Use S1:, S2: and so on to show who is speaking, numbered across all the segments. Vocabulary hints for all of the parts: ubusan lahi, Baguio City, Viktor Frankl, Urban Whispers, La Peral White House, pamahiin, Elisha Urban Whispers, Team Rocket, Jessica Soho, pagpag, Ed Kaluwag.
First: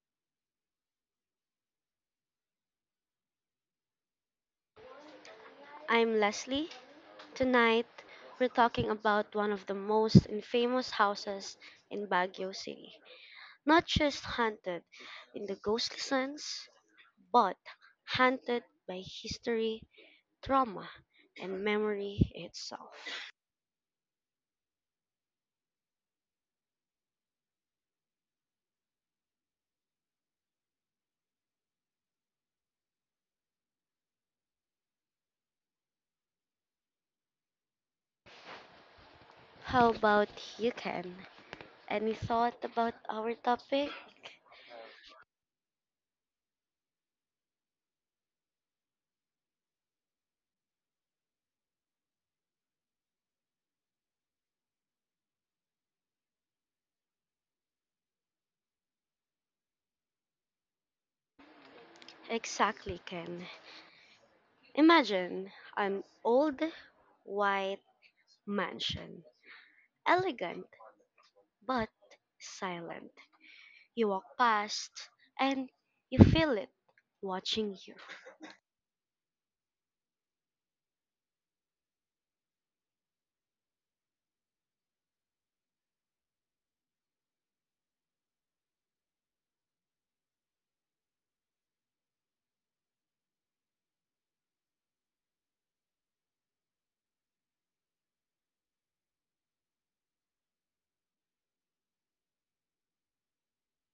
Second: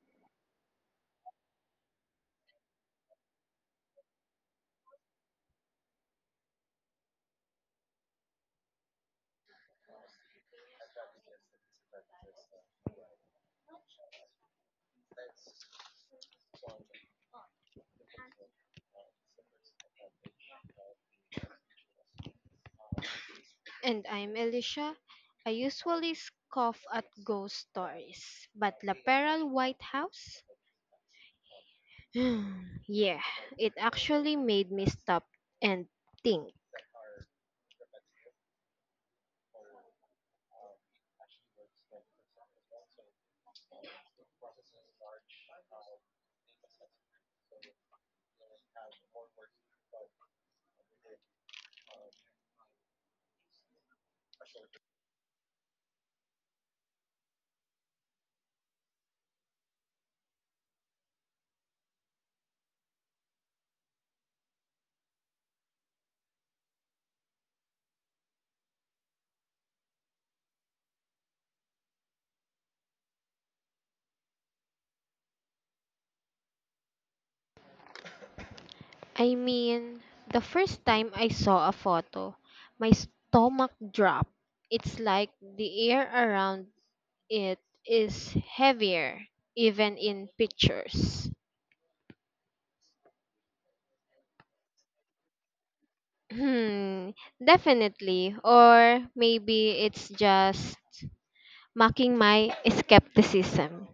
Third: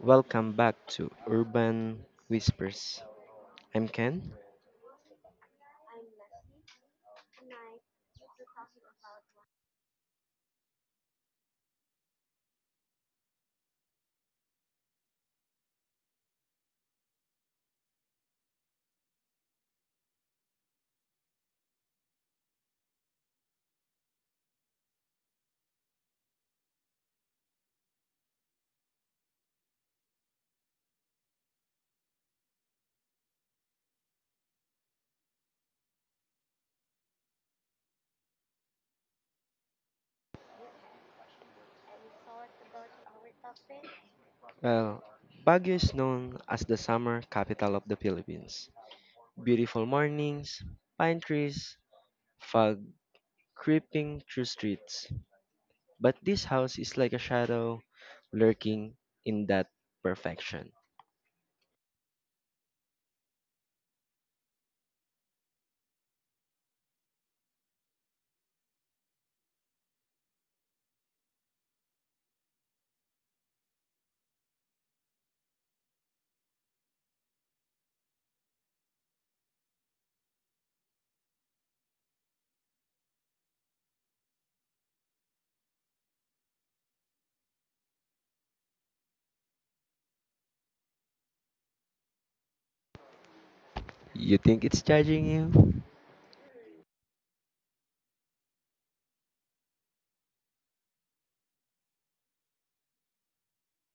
S1: Welcome back to Urban Whispers. I'm Ken.
S2: I'm Leslie. Tonight, we're talking about one of the most infamous houses in Baguio City. Not just haunted in the ghostly sense, but haunted by history, trauma, and memory itself.
S3: And I'm Alicia. I usually scoff at ghost stories, but La Peral White House? Yeah, it actually made me stop and think.
S2: How about you, Ken? Any thought about our topic?
S1: Well, Baguio is known as the summer capital of the Philippines. Beautiful mornings, pine trees, fog creeping through streets. But this house is like a shadow lurking in that perfection.
S2: Exactly, Ken. Imagine an old white mansion, elegant but silent. You walk past and you feel it watching you.
S3: I mean, the first time I saw a photo, my stomach dropped. It's like the air around it is heavier, even in pictures.
S1: You think it's judging you?
S3: Hmm, definitely. Or maybe it's just mocking my skepticism.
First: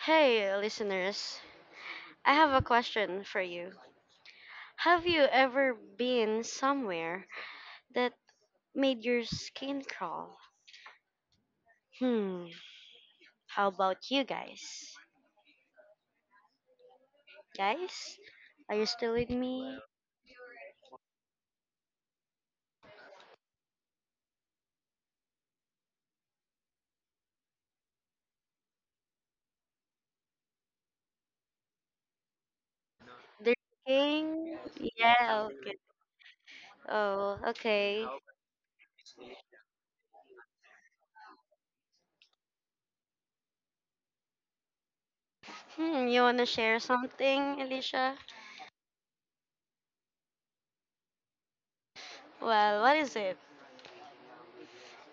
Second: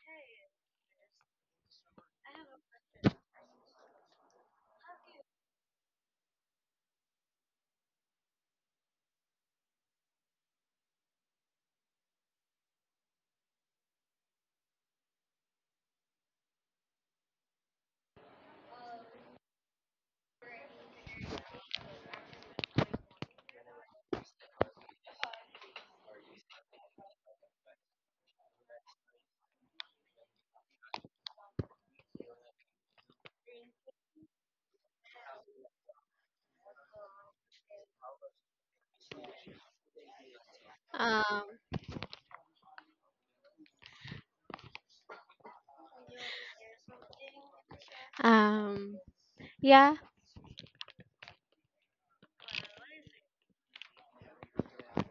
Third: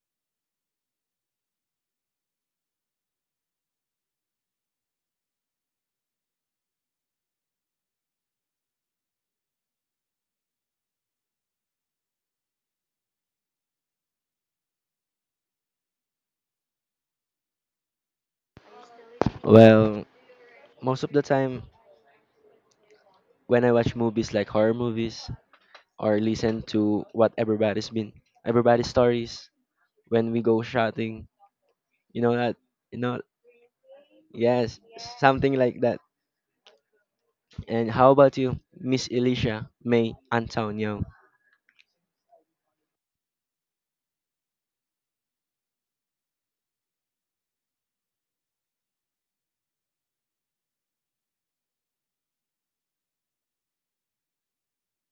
S2: Hey, listeners, I have a question for you. Have you ever been somewhere that made your skin crawl? Hmm, how about you guys? Guys, are you still with me?
S1: Well, most of the time when I watch movies like horror movies, or listen to what everybody's stories when we go shouting. You know that you know
S2: The king?
S1: Yes,
S2: Yeah.
S1: something like that.
S2: Oh,
S1: And
S2: okay.
S1: how about you, Miss Alicia May Antonio?
S3: Um,
S2: You want to share something, Alicia?
S3: um, yeah.
S2: Well, what is it?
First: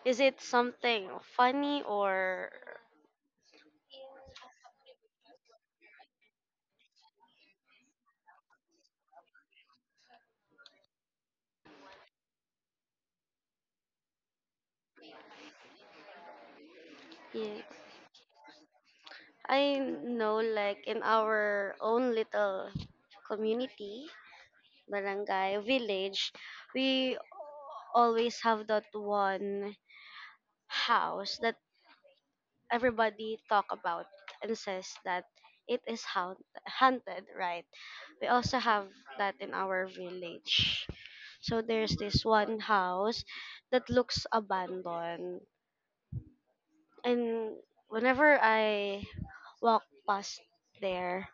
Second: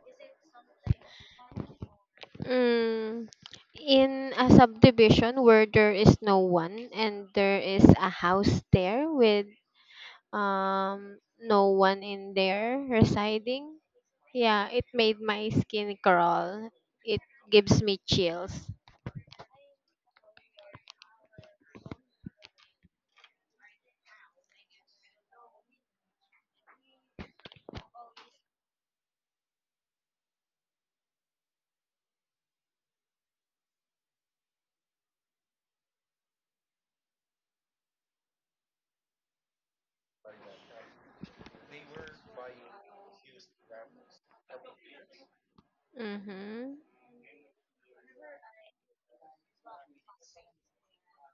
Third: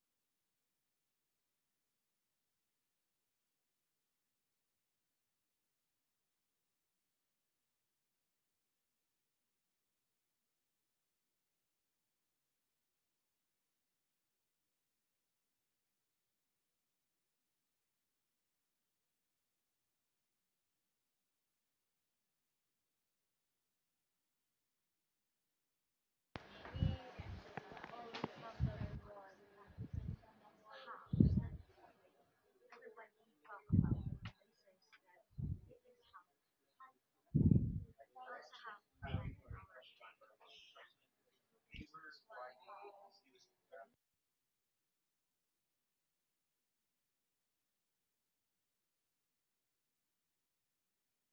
S2: Is it something funny or.
S3: Mm, in a subdivision where there is no one and there is a house there with no one in there residing. Yeah, it made my skin crawl. It
S2: Yeah.
S3: gives me chills.
S2: I know, like in our own little community, barangay, village, we always have that one house that everybody talk about and says that it is haunted, right? We also have that in our village. So there's this one house that looks abandoned.
S3: Mm-hmm.
S2: And whenever I walk past there,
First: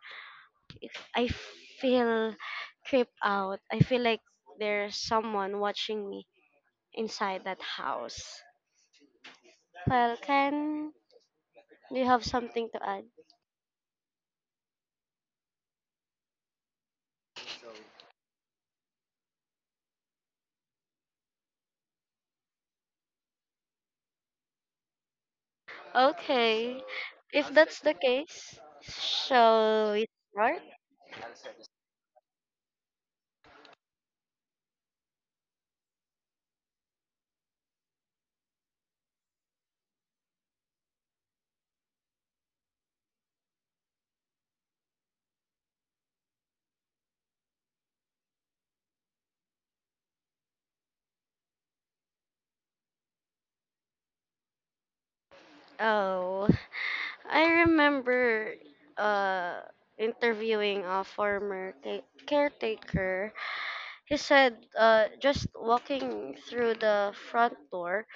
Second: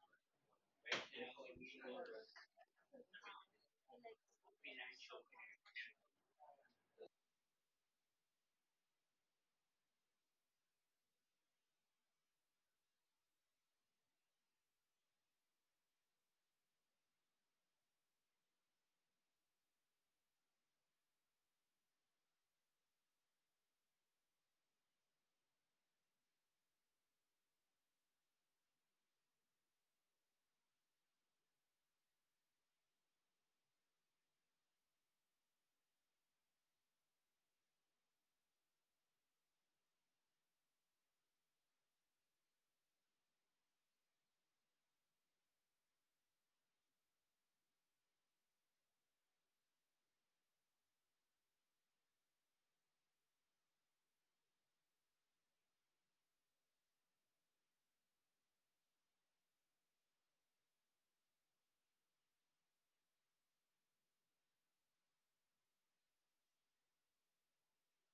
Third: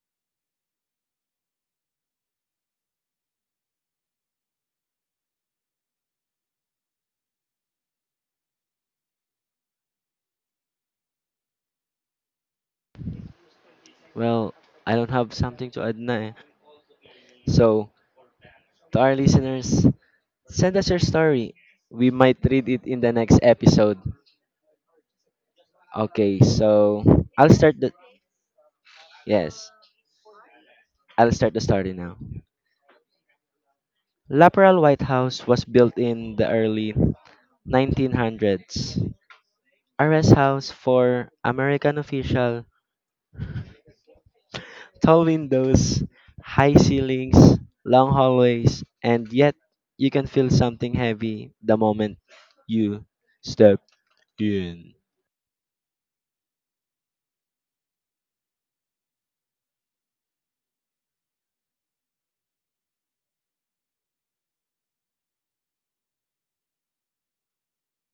S2: I feel creeped out. I feel like there's someone watching me inside that house. Well, Ken, do you have something to add?
S1: Well, I don't have something to add na. Eh. So to our listeners, send us your story. We might read it in the next episode. Okay,
S2: Okay,
S1: so I'll start
S2: it's
S1: the
S2: the case.
S1: yes,
S2: Shall we start?
S1: I'll start the story now. Laperal White House was built in the early 1900s. A rest house for American official, tall windows, high ceilings, long hallways, and yet you can feel something heavy the moment you step in.
S2: Oh, I remember uh, interviewing a former caretaker. He said just walking through the front door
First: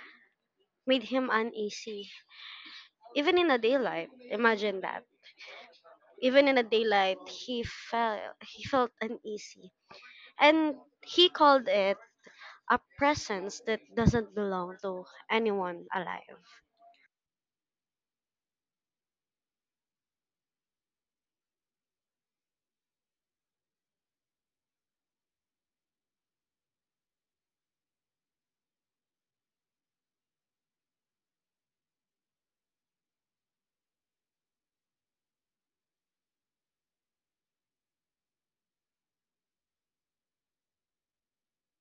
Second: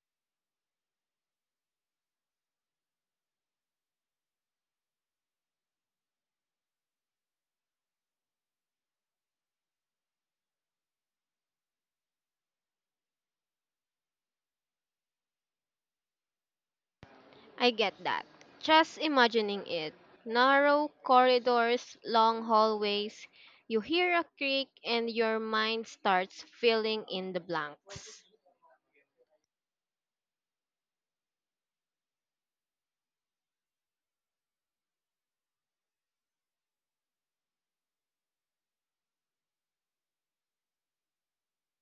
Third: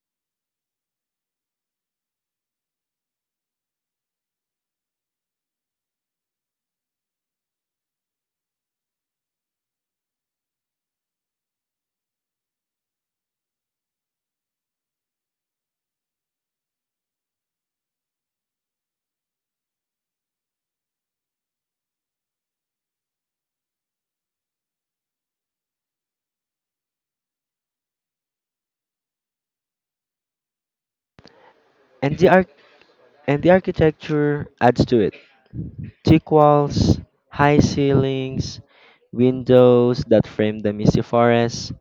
S2: made him uneasy, even in the daylight. Imagine that. Even in the daylight, he felt uneasy, and he called it a presence that doesn't belong to anyone alive.
S3: I get that. Just imagining it. Narrow corridors, long hallways, you hear a creak and your mind starts filling in the blanks.
S1: And the arch- and the architecture adds to it. Thick walls, high ceilings, windows that frame the misty forest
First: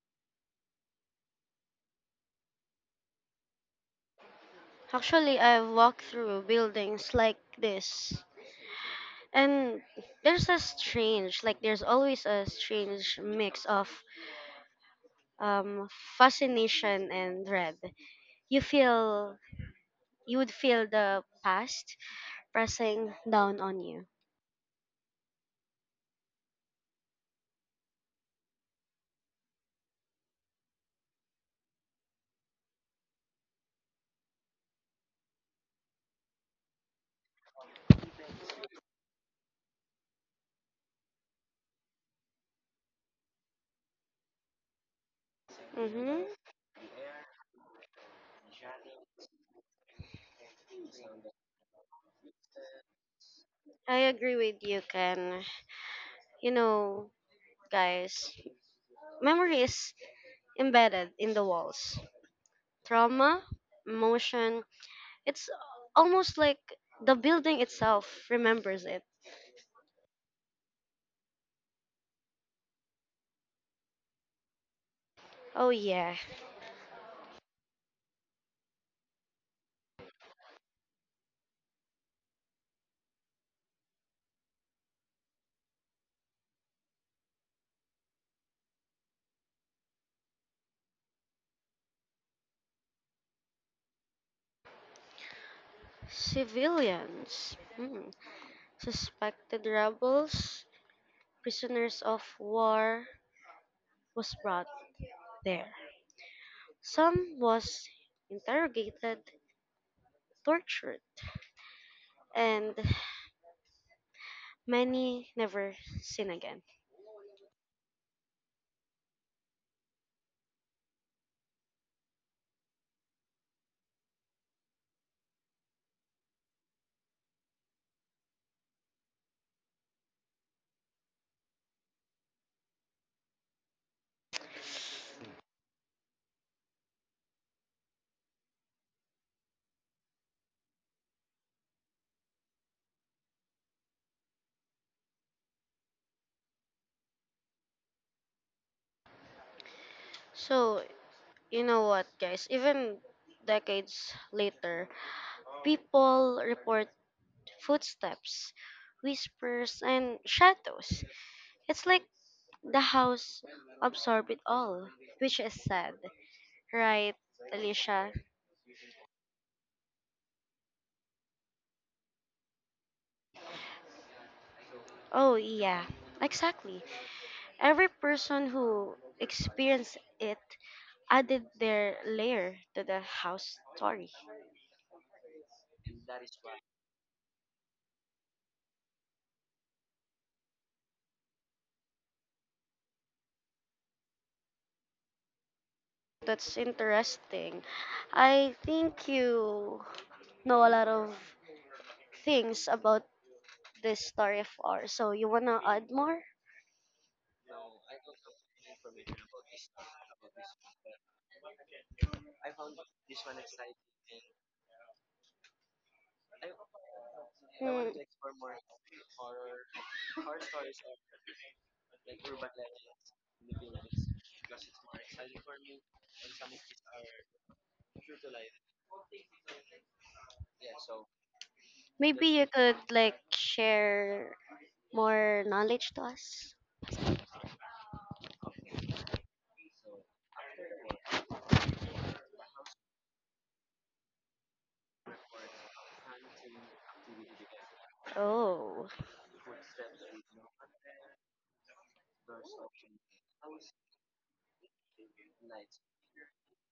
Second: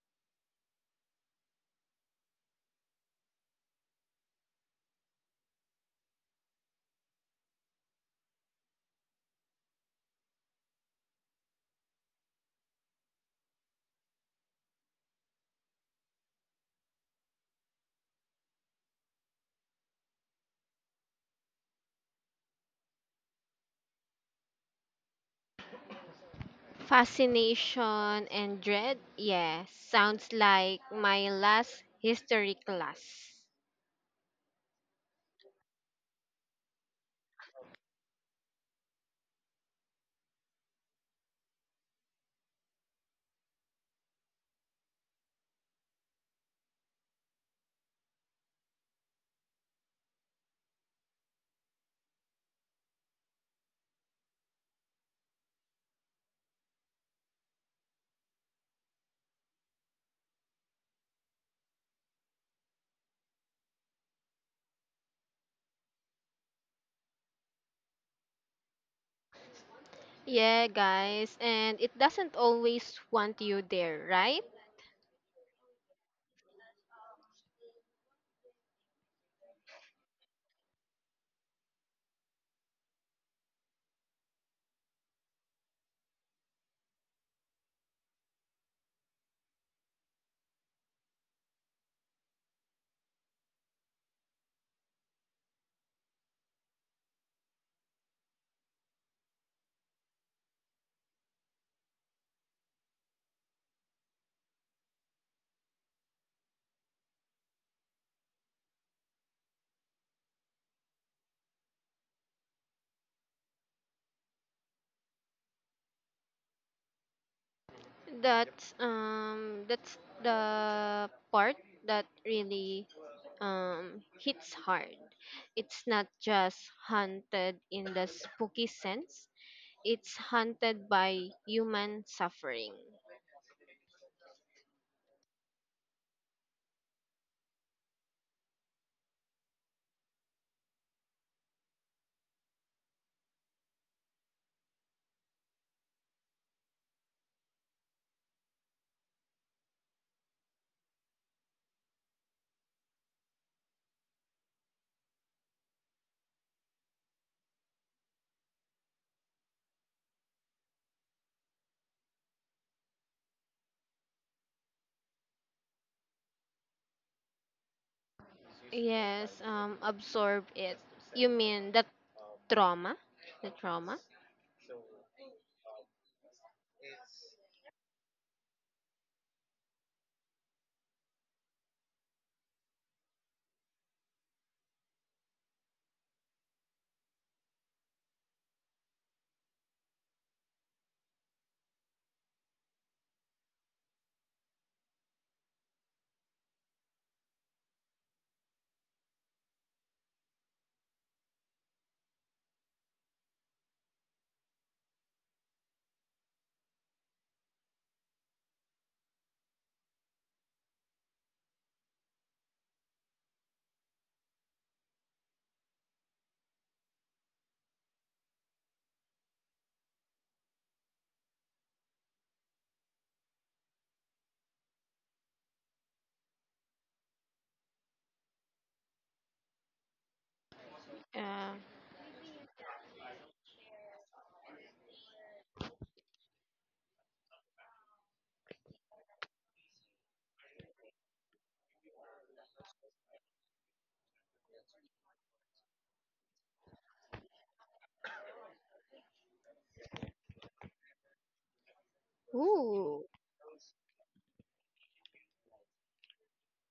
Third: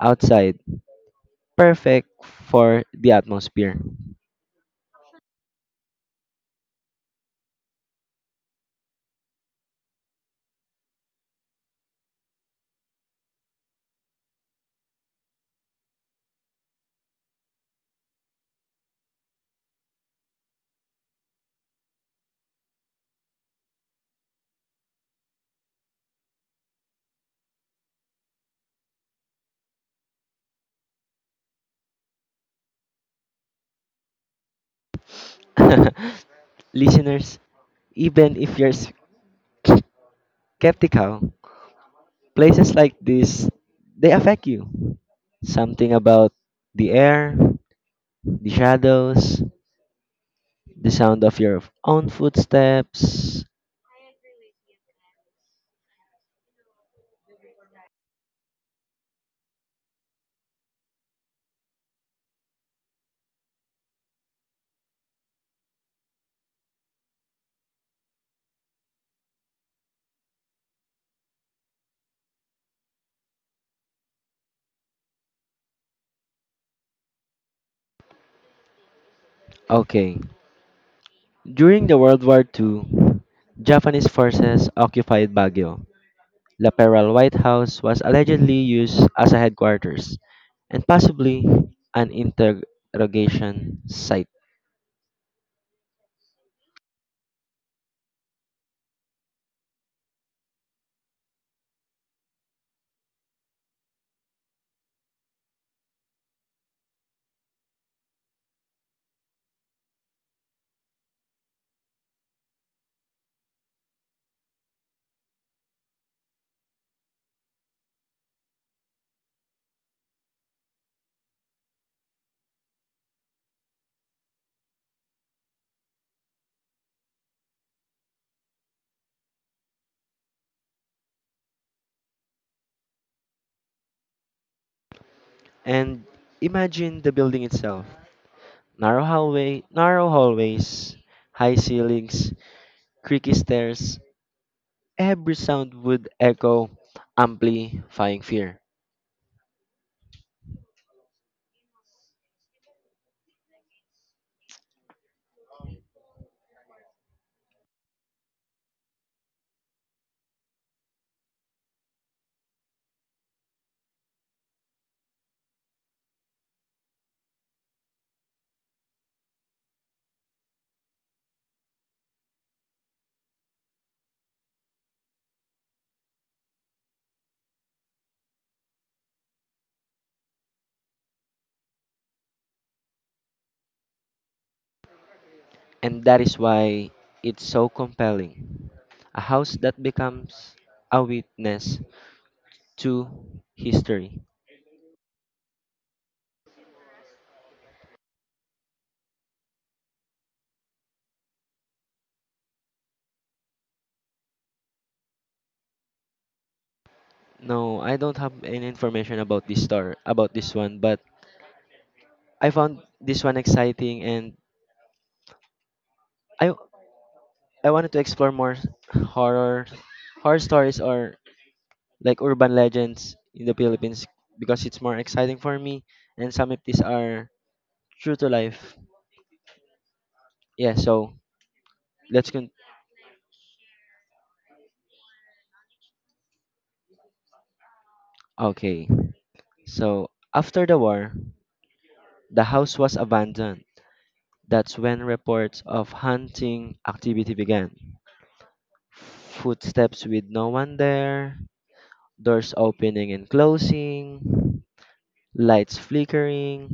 S1: outside. Perfect for the atmosphere.
S2: Actually, I've walked through buildings like this, and there's always a strange mix of um, fascination and dread. You feel you would feel the past pressing down on you.
S3: Fascination and dread? Yeah, sounds like my last history class.
S1: Listeners, even if you're skeptical, places like this, they affect you. Something
S2: hmm
S1: about the air, the shadows, the sound of your own footsteps.
S2: I agree with you, Ken. You know, guys. Memory is embedded in the walls. Trauma, emotion, it's almost like the building itself remembers it.
S3: Yeah, guys, and it doesn't always want you there, right?
S2: Oh, yeah.
S1: Okay. During the World War II, Japanese forces occupied Baguio. La Peral White House was allegedly used as a headquarters and possibly an interrogation site.
S2: Civilians, suspected rebels, prisoners of war was brought there. Some was interrogated, tortured, and many never seen again.
S3: That's the part that really hits hard. It's not just haunted in the spooky sense. It's haunted by human suffering.
S1: And imagine the building itself. Narrow hallways, high ceilings, creaky stairs, every sound would echo, amplifying fear.
S2: So, you know what, guys? Even decades later, people report footsteps, whispers, and shadows. It's like the house absorbed it all, which is sad, right, Alicia?
S3: Yes, absorb it. You mean that trauma? The trauma?
S2: Oh, yeah, exactly. Every person who experienced it added their layer to the house story.
S1: And that is why it's so compelling. A house that becomes a witness to history.
S2: That's interesting. I think you know a lot of things about this story of ours. So you wanna add more?
S1: No, I don't have any information about this star about this one, but I found this one exciting and I I wanted to explore
S2: Hmm.
S1: more horror horror stories or like urban legends in the Philippines because it's more exciting for me and some of these are true to life. Yeah, so
S3: Uh,
S2: Maybe
S1: let's
S2: you
S1: con
S2: could like share more knowledge to us.
S1: okay. So after the war, the house was abandoned. That's when reports of hunting activity began.
S2: Oh.
S1: Footsteps with no one there, doors
S3: ooh.
S1: opening and closing, lights flickering,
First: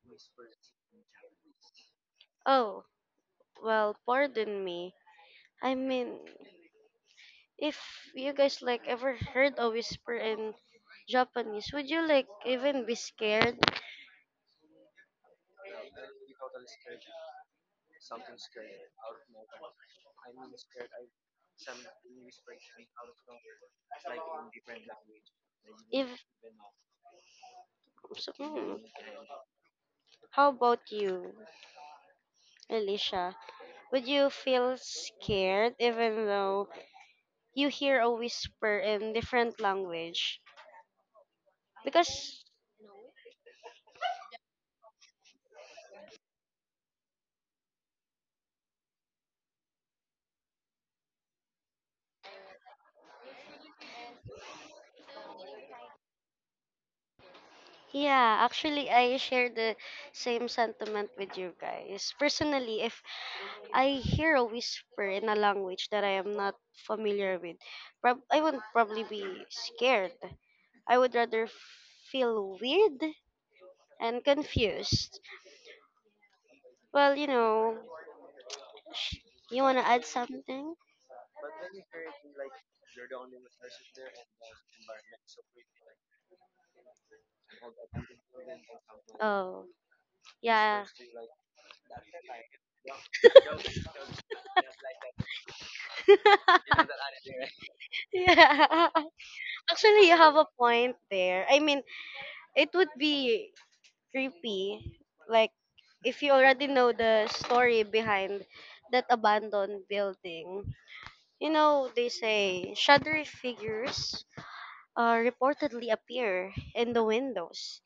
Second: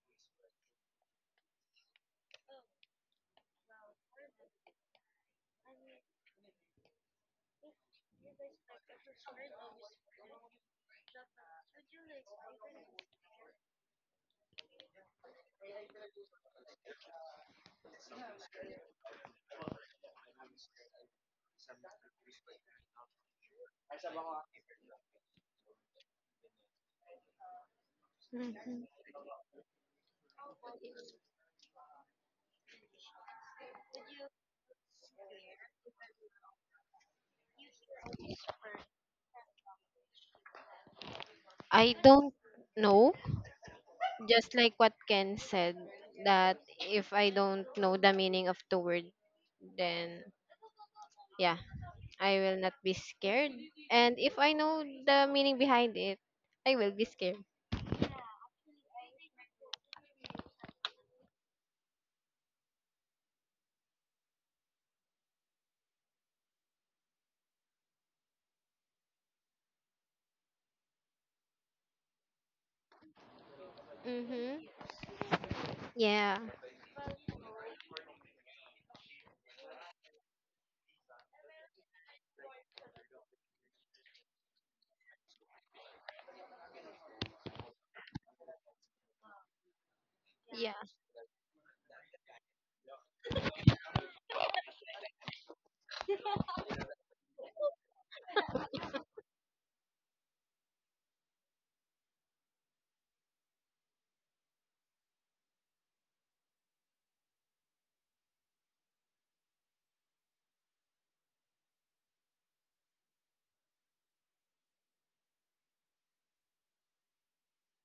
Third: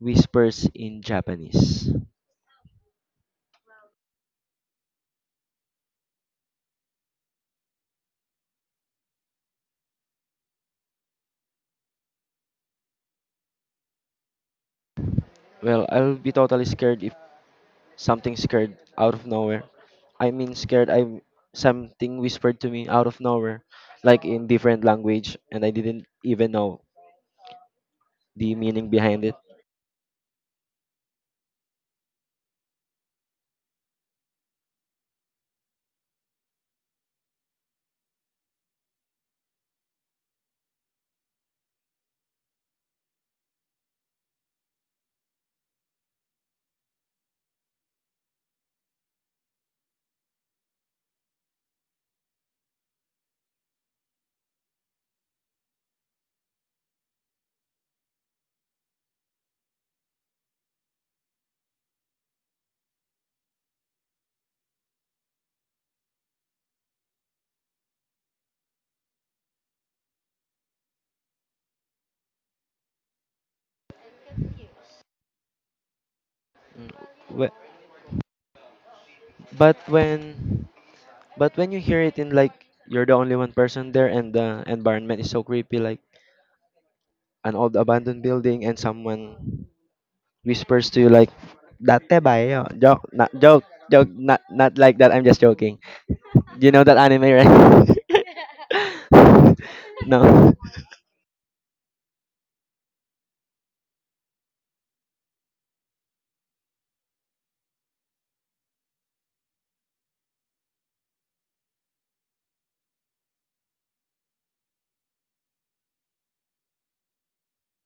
S1: whispers in Japanese.
S2: Oh, well, pardon me. I mean, if you guys like ever heard a whisper in Japanese, would you like even be scared?
S1: Well, I'll be totally scared if Something scared out of nowhere. I mean scared I something whispered to me out of nowhere, like in different language and I didn't
S2: If
S1: even know
S2: so,
S1: the
S3: Mhm.
S1: meaning behind it.
S2: how about you, Alicia? Would you feel scared even though you hear a whisper in different language?
S3: I don't
S2: Because
S3: know, just like what Ken said, that if I don't know the meaning of the word, then yeah, I will not be scared. And if I know the meaning behind it, I will be scared.
S2: yeah, actually, I share the same sentiment with you guys. Personally, if I hear a whisper in a language that I am not familiar with, I would probably be scared. I would rather feel weird and
S3: Mm-hmm.
S2: confused.
S3: Yeah.
S1: Mm,
S2: Well, you
S1: wh-
S2: know, sh- you
S1: But
S2: want to add
S1: when
S2: something?
S1: but when you hear it in like you're the only one person there and the environment is so creepy like an old abandoned building and someone
S2: Oh,
S3: Yeah.
S1: whispers
S2: yes,
S1: to you
S2: yeah.
S1: like date ba yo joke not joke joke not not like that I'm just joking. You know that anime, right?
S2: Yeah. Actually, you have a
S1: No.
S2: point there. I mean, it would be creepy. Like, if you already know the story behind that abandoned building, you know, they say shadowy figures reportedly appear in the windows.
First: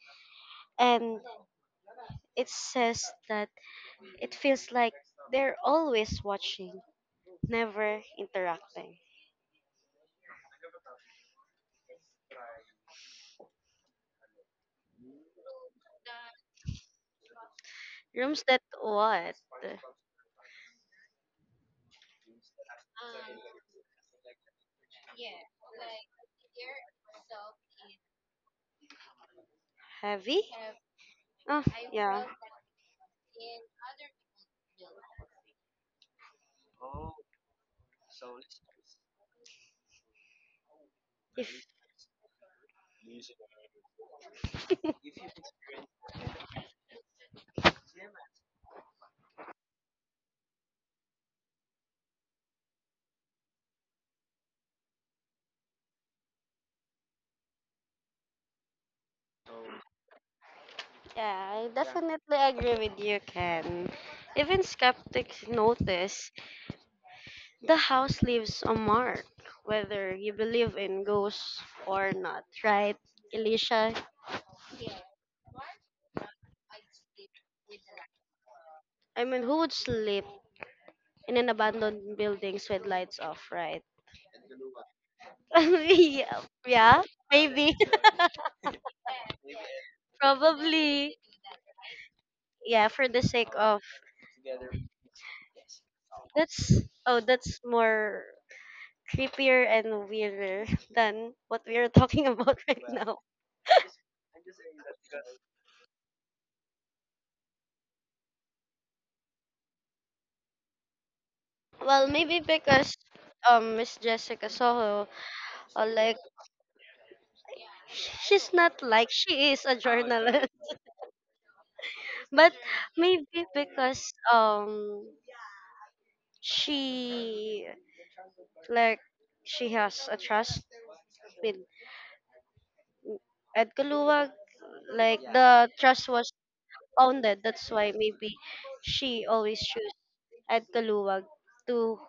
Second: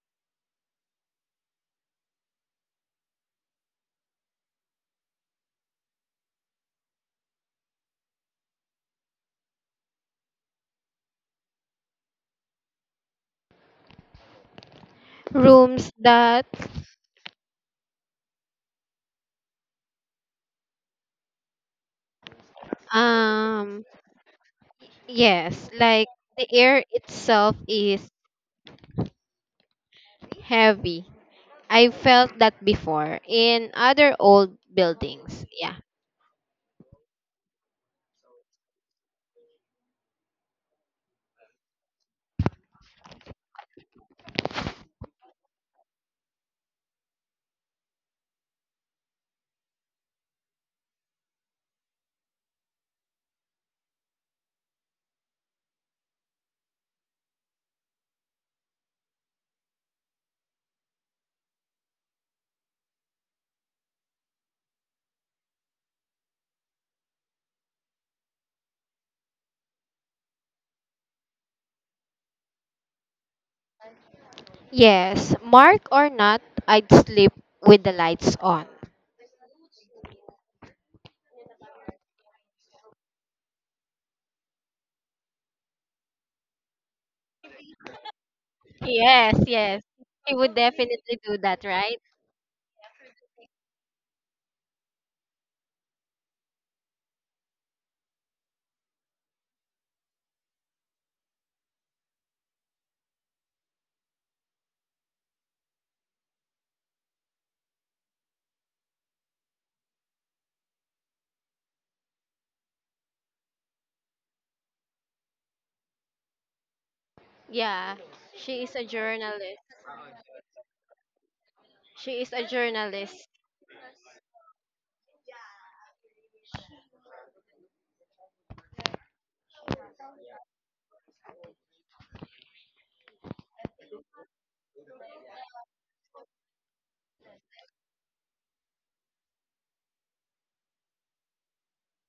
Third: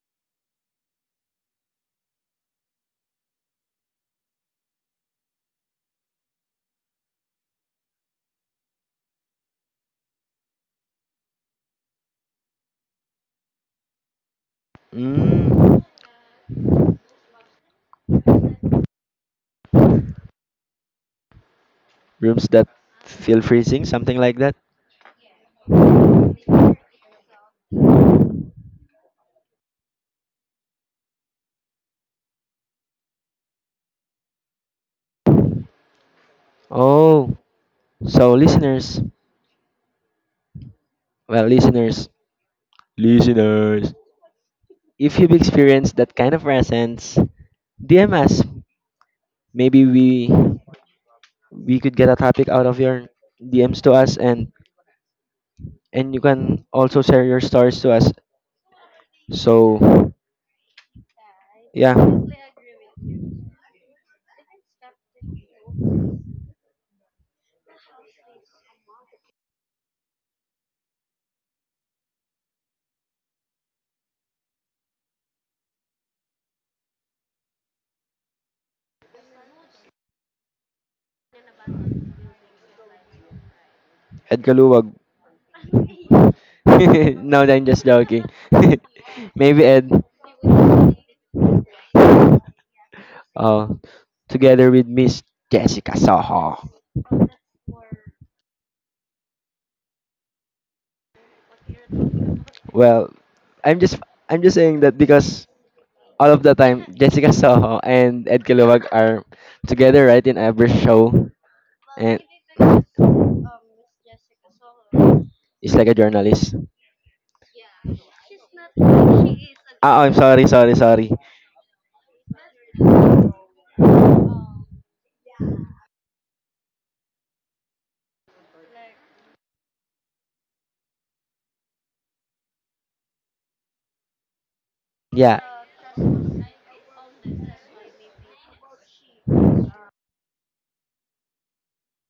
S2: And it says that it feels like they're always watching, never interacting.
S1: Mm,
S3: Rooms that,
S2: Rooms that what?
S1: rooms that feel freezing,
S3: um,
S1: something like that.
S3: yes, like the air itself is
S2: Heavy?
S3: heavy.
S2: Oh,
S3: I
S2: yeah.
S3: felt that before in other old buildings. Yeah.
S1: Oh, so well, listeners, listeners, if you've experienced that kind of presence, DM us. Maybe we could get a topic out of your DMs to us, and you can also share your stories to us. So
S2: Yeah, I
S1: yeah.
S2: definitely agree with you, Ken. Even skeptics notice the house leaves a mark, whether you believe in ghosts or not, right, Alicia?
S3: Yes, Mark or not, I'd sleep with the lights on.
S2: I mean, who would sleep in an abandoned buildings with lights off, right?
S1: Ed Kaluwag.
S2: yeah,
S1: No, I'm
S2: maybe,
S1: just joking.
S3: Yes,
S1: Maybe
S3: yes.
S1: Ed.
S3: She would
S2: probably.
S3: definitely do that, right?
S2: Yeah, for the sake
S1: Oh,
S2: of
S1: together with Miss Jessica Soho.
S2: that's oh, that's more creepier and weirder than what we are talking about right
S1: Well,
S2: now.
S1: I'm just I'm just saying that because all of the time Jessica Soho and Ed Kaluwag are together, right, in every show,
S2: Well,
S1: and
S2: maybe because Miss Jessica Soho,
S1: it's like a
S2: like
S1: journalist.
S3: Yeah.
S2: she's
S3: She is
S2: not
S3: a
S2: like she
S3: journalist.
S2: is a
S1: Ah, oh, I'm sorry,
S2: journalist.
S1: sorry, sorry.
S3: She is a
S2: But
S3: journalist.
S2: maybe because she like she has a trust with Ed Kaluwag, like
S1: Yeah.
S2: the trust was founded. That's why maybe she always choose Ed Kaluwag to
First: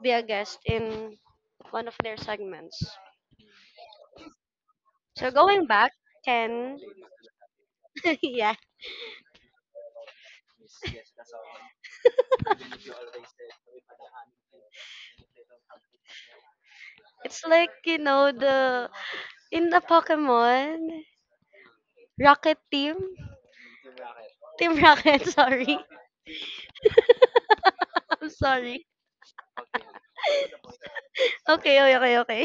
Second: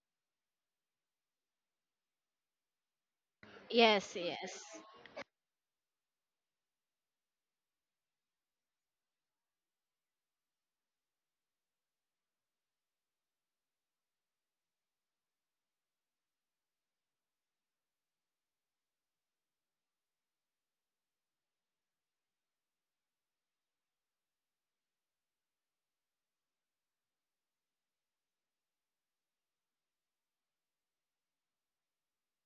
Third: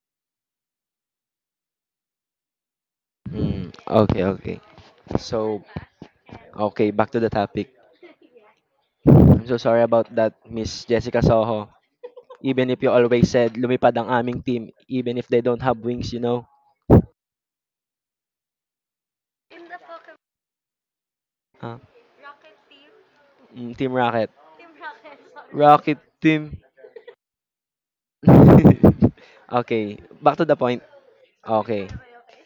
S2: be a guest in one of their segments.
S1: Mm,
S3: Yes,
S1: okay,
S3: yes.
S1: okay.
S2: So
S1: So,
S2: going back, Ken,
S1: okay, back to the topic.
S2: yeah,
S1: I'm so sorry about that, Miss Jessica Soho. Even if you always said lumipad ang aming team, even if they don't have wings, you know.
S2: it's like you know the in the Pokemon
S1: Ah,
S2: Rocket Team,
S1: Team Rocket.
S2: Team Rocket, sorry.
S1: Rocket team.
S2: I'm sorry.
S1: Okay, back to the point.
S2: Okay,
S1: Okay.
S2: okay, okay, okay.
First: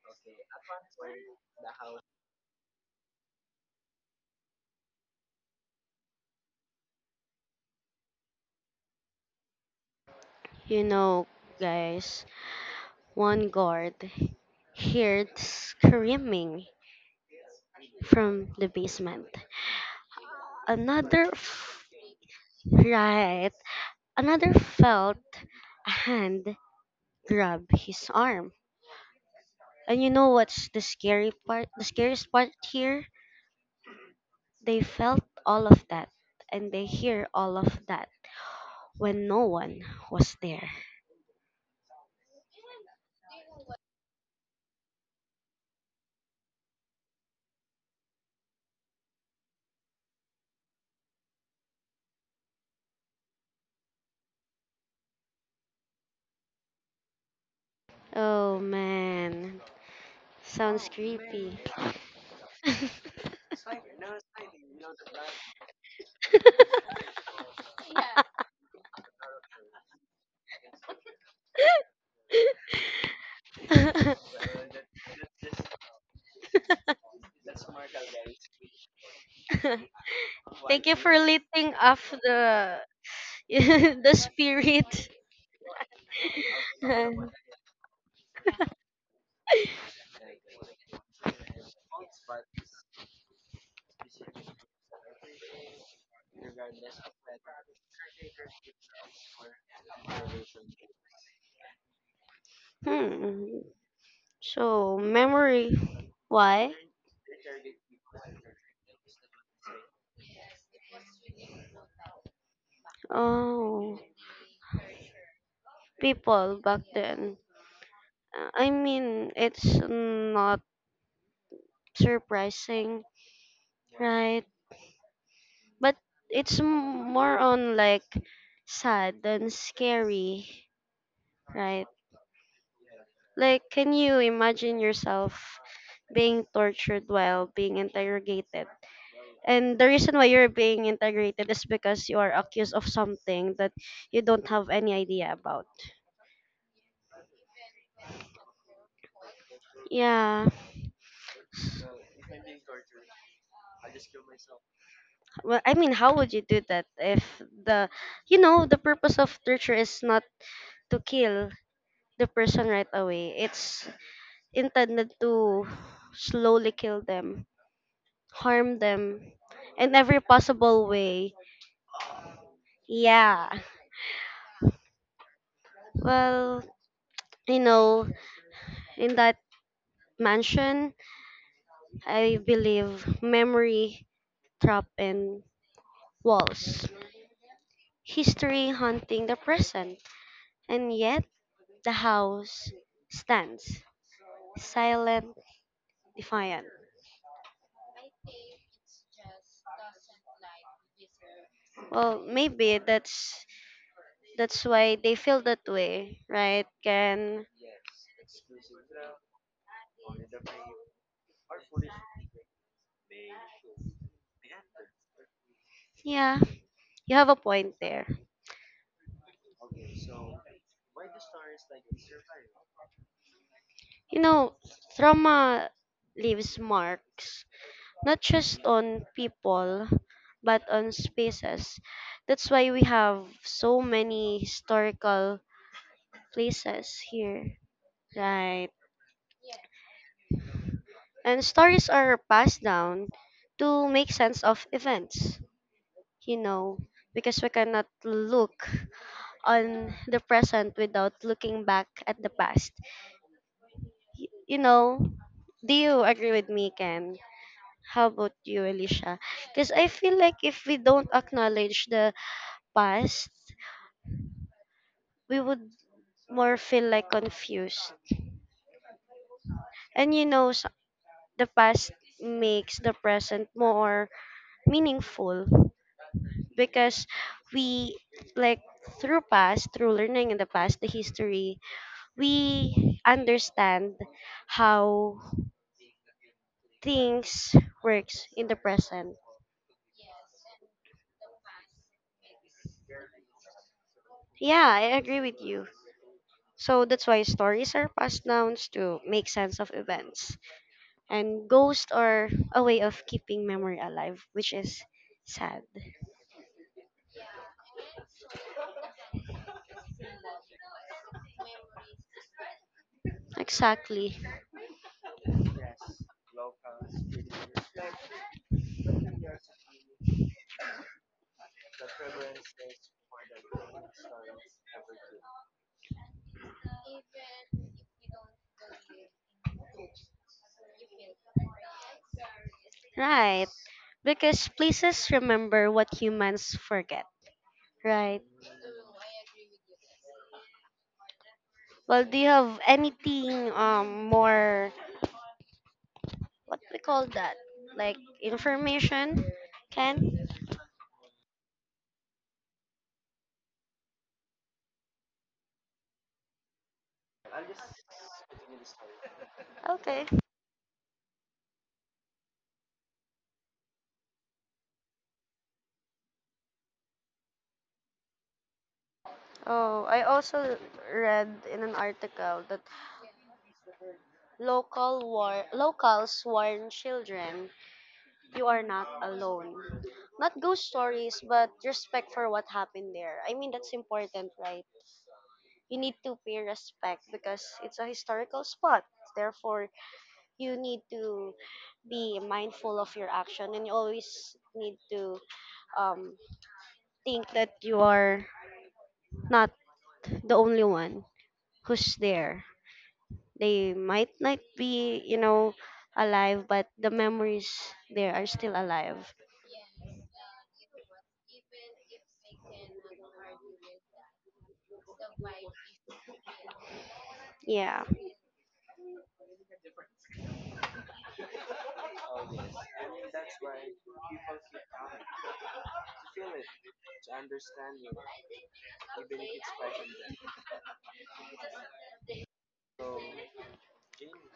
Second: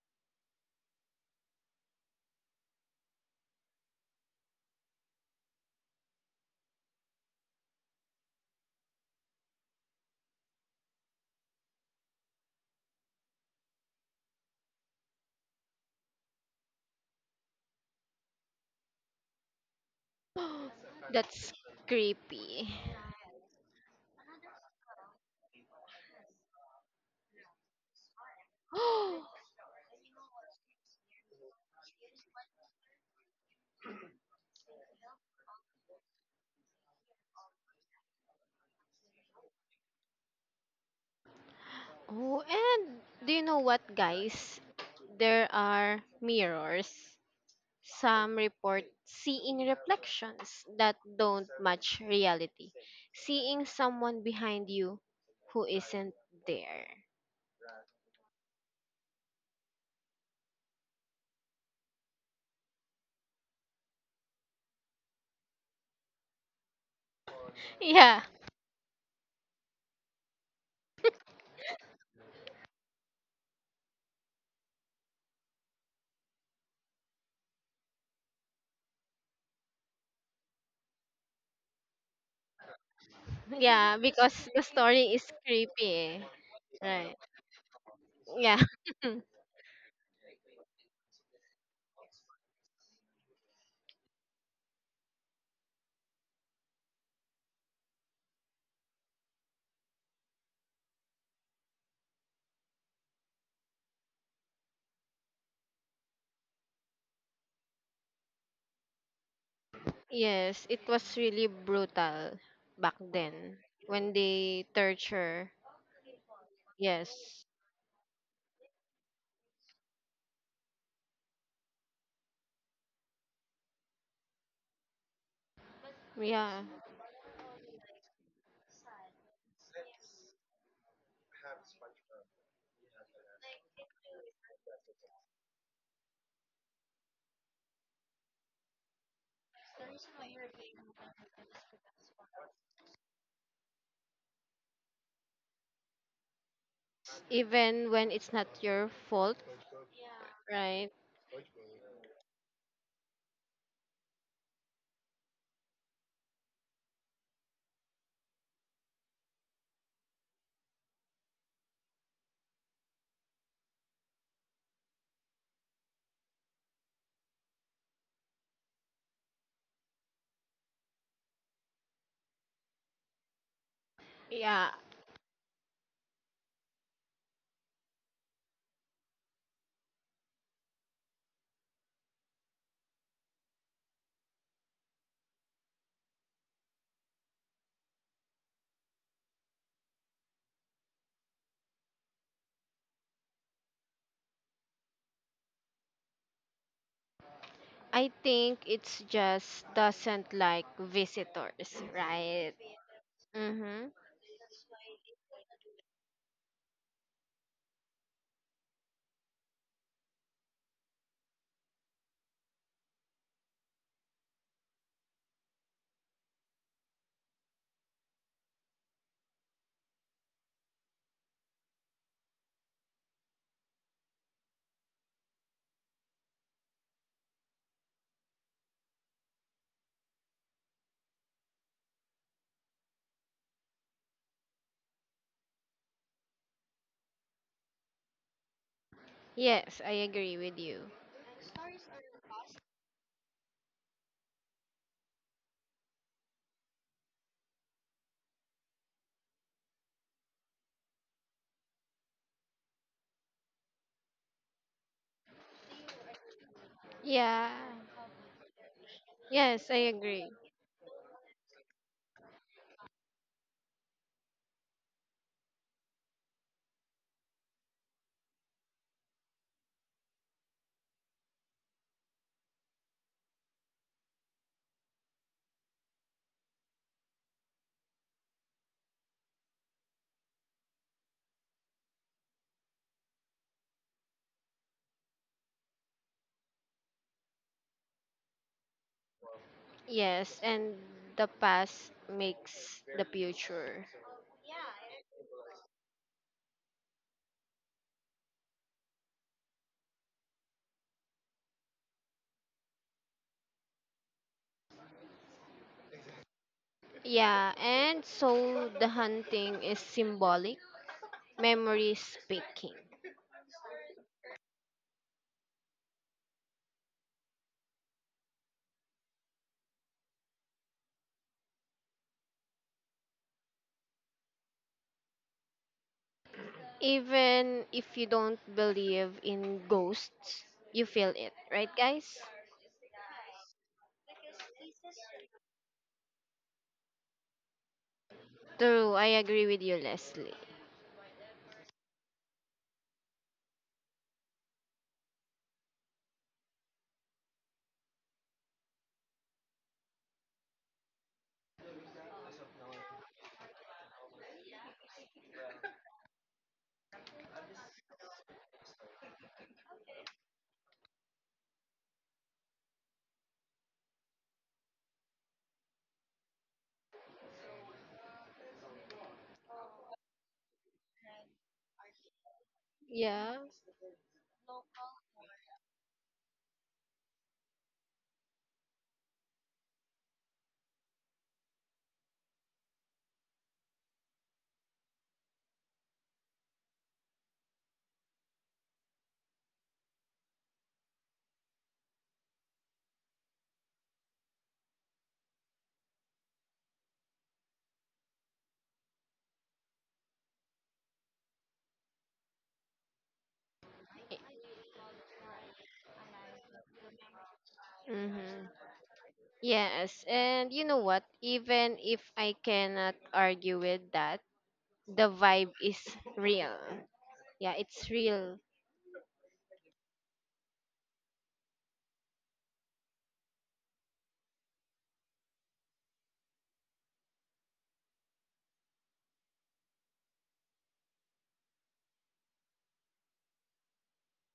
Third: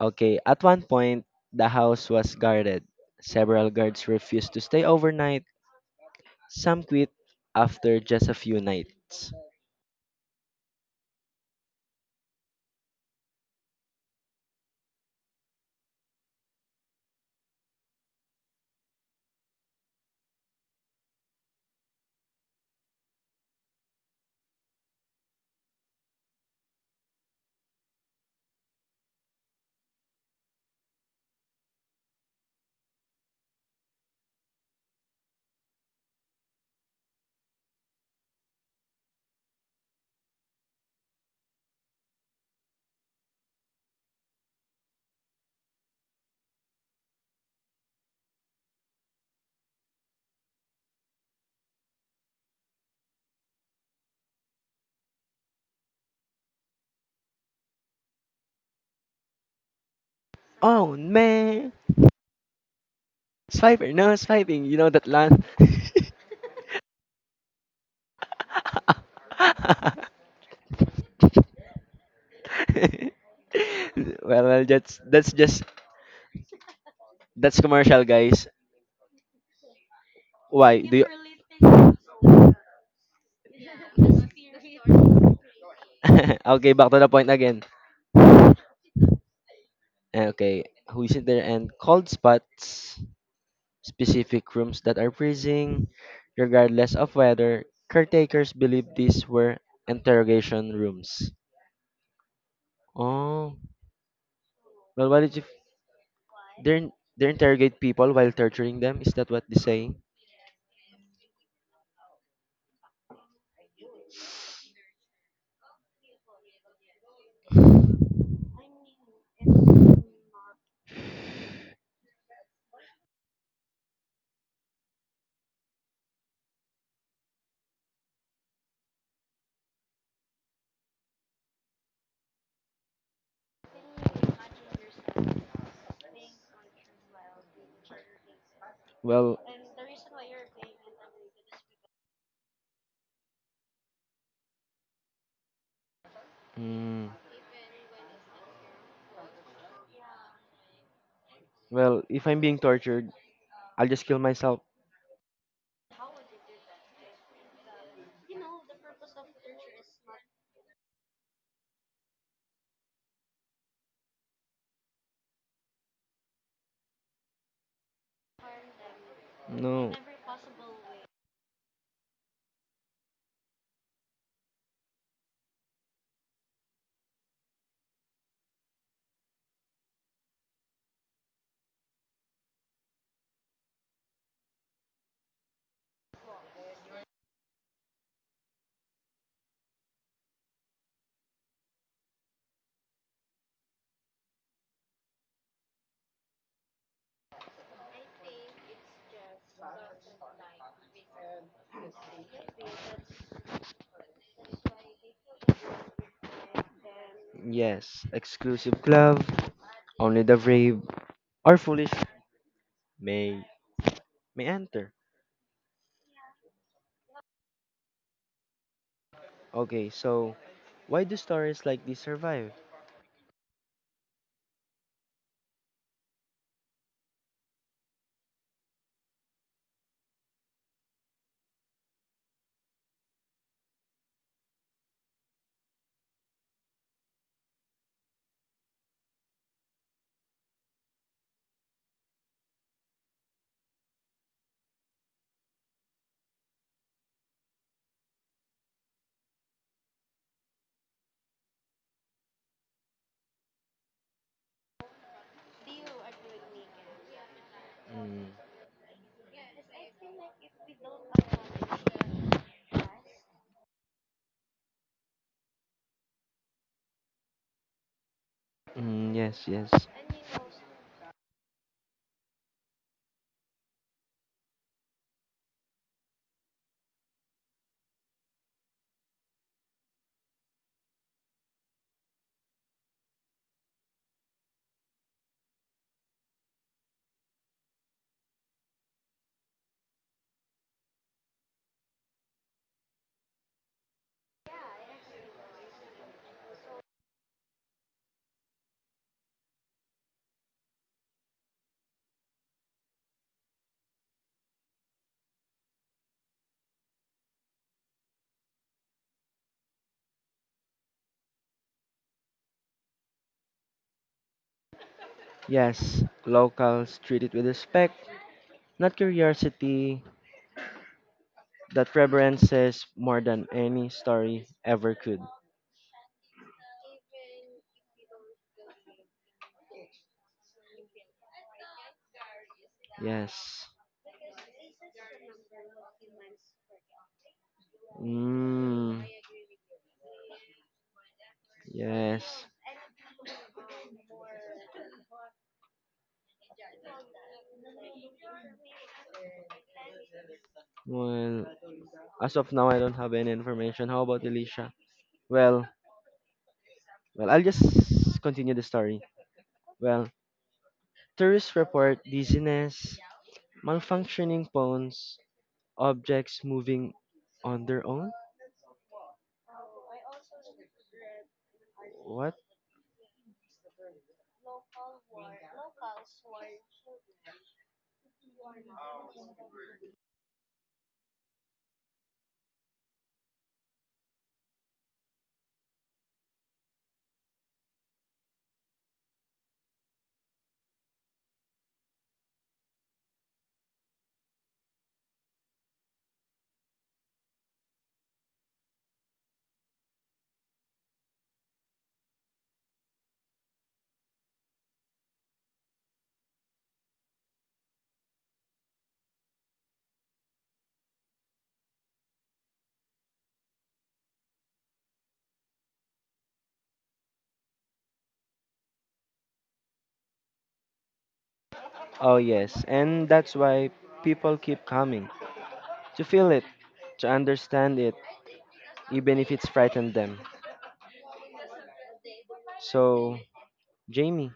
S1: Okay, at one point, the house was guarded. Several guards refused to stay overnight. Some quit after just a few nights.
S2: You know, guys, one guard heard screaming from the basement. Another,
S3: That's creepy.
S2: right, another felt a hand grab his arm. And you know what's the scary part? The scariest part here? They felt all of that and they hear all of that when no one was there.
S3: Oh, and do you know what, guys? There are mirrors. Some report seeing reflections that don't match reality, seeing someone behind you who isn't there.
S2: Oh man, sounds
S1: Oh
S2: creepy.
S1: man, swiping, no swiping. You know that line.
S3: Yeah,
S1: That's just that's commercial, guys. Why
S2: Thank you
S1: do
S2: for lifting
S1: you?
S2: off the
S3: yeah,
S2: the
S3: because the
S2: spirit.
S3: story is creepy,
S1: Okay,
S3: eh,
S1: back to the
S3: right?
S2: hmm.
S1: point again.
S3: Yeah.
S1: Eh, okay, who is in there and cold spots, specific rooms that are freezing, regardless of weather. Caretakers believe these were interrogation rooms. Oh,
S2: So
S1: well, what if
S2: memory. Why?
S1: they are they interrogate people while torturing them? Is that what they say?
S3: Yes, it was really brutal back then
S2: Oh,
S3: when they torture.
S2: people back then.
S3: Yes.
S2: I mean, it's not surprising, right? But it's
S3: Yeah.
S2: more on like sad and scary, right? Like, can you imagine yourself being tortured while being interrogated?
S1: Well,
S2: And the reason why you're being interrogated is because you are accused of something that you don't have any idea about.
S1: mm,
S3: Even when it's not your fault,
S2: Yeah.
S3: right?
S1: if I'm being tortured, I'll just kill myself.
S2: Well, I mean, how would you do that if the, you know, the purpose of torture is not to kill the person right away. It's intended to slowly kill them, harm them in
S1: No.
S2: every possible way. Yeah.
S3: Yeah,
S2: Well, you know, in that mansion, I believe memory trapped in walls, history haunting the present, and yet the house stands silent, defiant.
S3: I think it's just doesn't like visitors,
S2: Well,
S3: right?
S2: maybe
S3: Mm-hmm.
S2: that's why they feel that way, right? Can
S1: Yes, exclusive club. Only the brave or foolish may may enter.
S2: yeah, you have a point there.
S1: Okay, so why do stories like this survive?
S2: You know, trauma leaves marks not just on people, but on spaces. That's why we have so many historical places here. Right.
S3: Yes, I agree with you.
S2: And stories are passed down to make sense of events, you know, because we cannot look on the present without looking back at the past. You know, do you agree with me, Ken?
S3: Yeah.
S2: How
S1: Mm,
S2: about you, Alicia?
S3: Yes,
S2: Because
S3: I
S2: I feel
S3: agree.
S2: like if we don't acknowledge the past, we would more feel like confused.
S1: mm, yes, yes,
S2: And you know, the past makes the present more meaningful because we like through past, through learning in the past, the history, we understand how things works in the present.
S3: Yes, and the past makes the future.
S2: Yeah, I agree with you. So that's why stories are passed down to make sense of events. And ghosts are a way of keeping memory alive, which is sad.
S3: Yeah, and so the hunting is symbolic, memory speaking.
S2: Exactly.
S1: yes. Locals treat it with respect, not curiosity. That reverence says more than any story ever could.
S3: Even if you don't believe in ghosts, you feel it, right, guys?
S2: Right.
S1: Yes.
S2: Because places remember what humans forget, right?
S3: True,
S1: Mm,
S3: I agree with you, Leslie.
S2: Well, do you
S1: yes.
S2: have anything more what we call that? Like information? Ken?
S1: Well, as of now, I don't have any information. How about Alicia? Well, well, I'll just continue the story.
S2: Okay.
S1: Well, tourists report dizziness, malfunctioning phones, objects moving on their own.
S2: Oh, I also read in an
S1: What?
S2: article that
S3: Yeah.
S2: locals warn children you are not alone. Not ghost stories, but respect for what happened there. I mean that's important, right? You need to pay respect because it's a historical spot. Therefore, you need to be mindful of your action and you always need to um, think that you are not the only one who's there. They might not be, you know, alive, but the memories there are
S3: Mm-hmm.
S2: still alive.
S3: Yes, and you know what? Even if I cannot argue with that, the vibe is real. Yeah,
S2: Yeah.
S3: it's real.
S1: Oh, yes. And that's why people keep coming to feel it, to understand it, even if it's frightened them. So, Jamie,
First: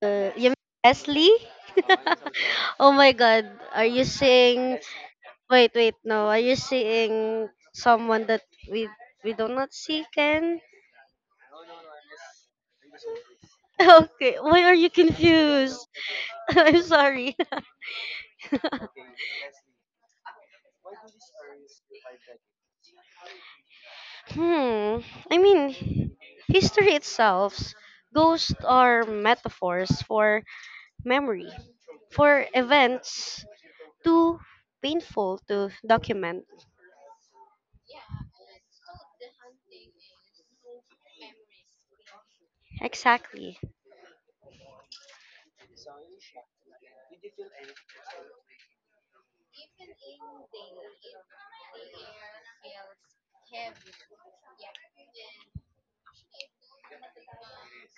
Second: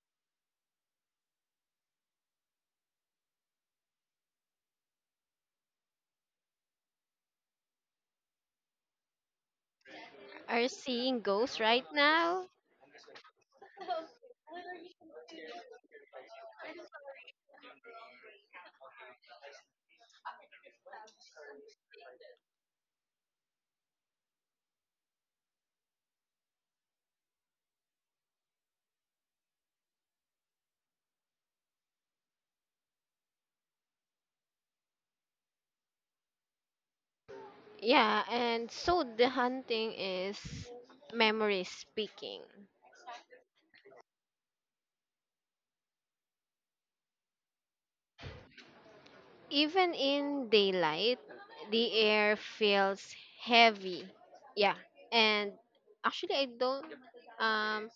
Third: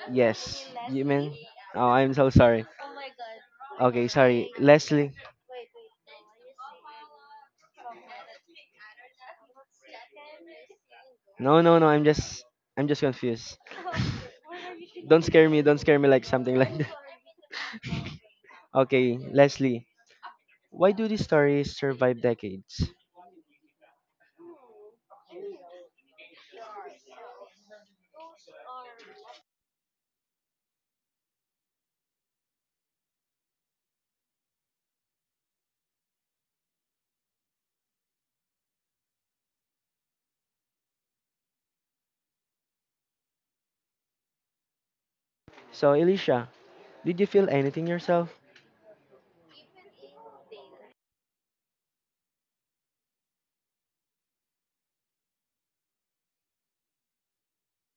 S2: You
S1: yes,
S2: mean
S1: you mean?
S2: Leslie?
S1: Oh, I'm so sorry.
S2: oh my god, are you
S1: Okay, sorry.
S2: seeing
S1: Leslie.
S2: wait, wait, no. Are you seeing someone that we we do not see, Ken?
S3: Are seeing ghosts
S1: No, no,
S3: right
S1: no.
S3: now?
S1: I'm just confused.
S2: Okay, why are you
S1: Don't scare me. Don't
S2: confused?
S1: scare me like something like
S2: I'm
S1: that.
S2: sorry.
S1: Okay, Leslie. Why do these stories survive decades?
S2: Hmm. I mean, history itself, ghosts are metaphors for memory, for events too painful to document.
S3: Yeah, and so the hunting is memory speaking.
S2: Exactly.
S1: So, Elisha, did you feel anything yourself?
S3: Even in daylight, the air feels heavy. Yeah, and actually, I don't. Um,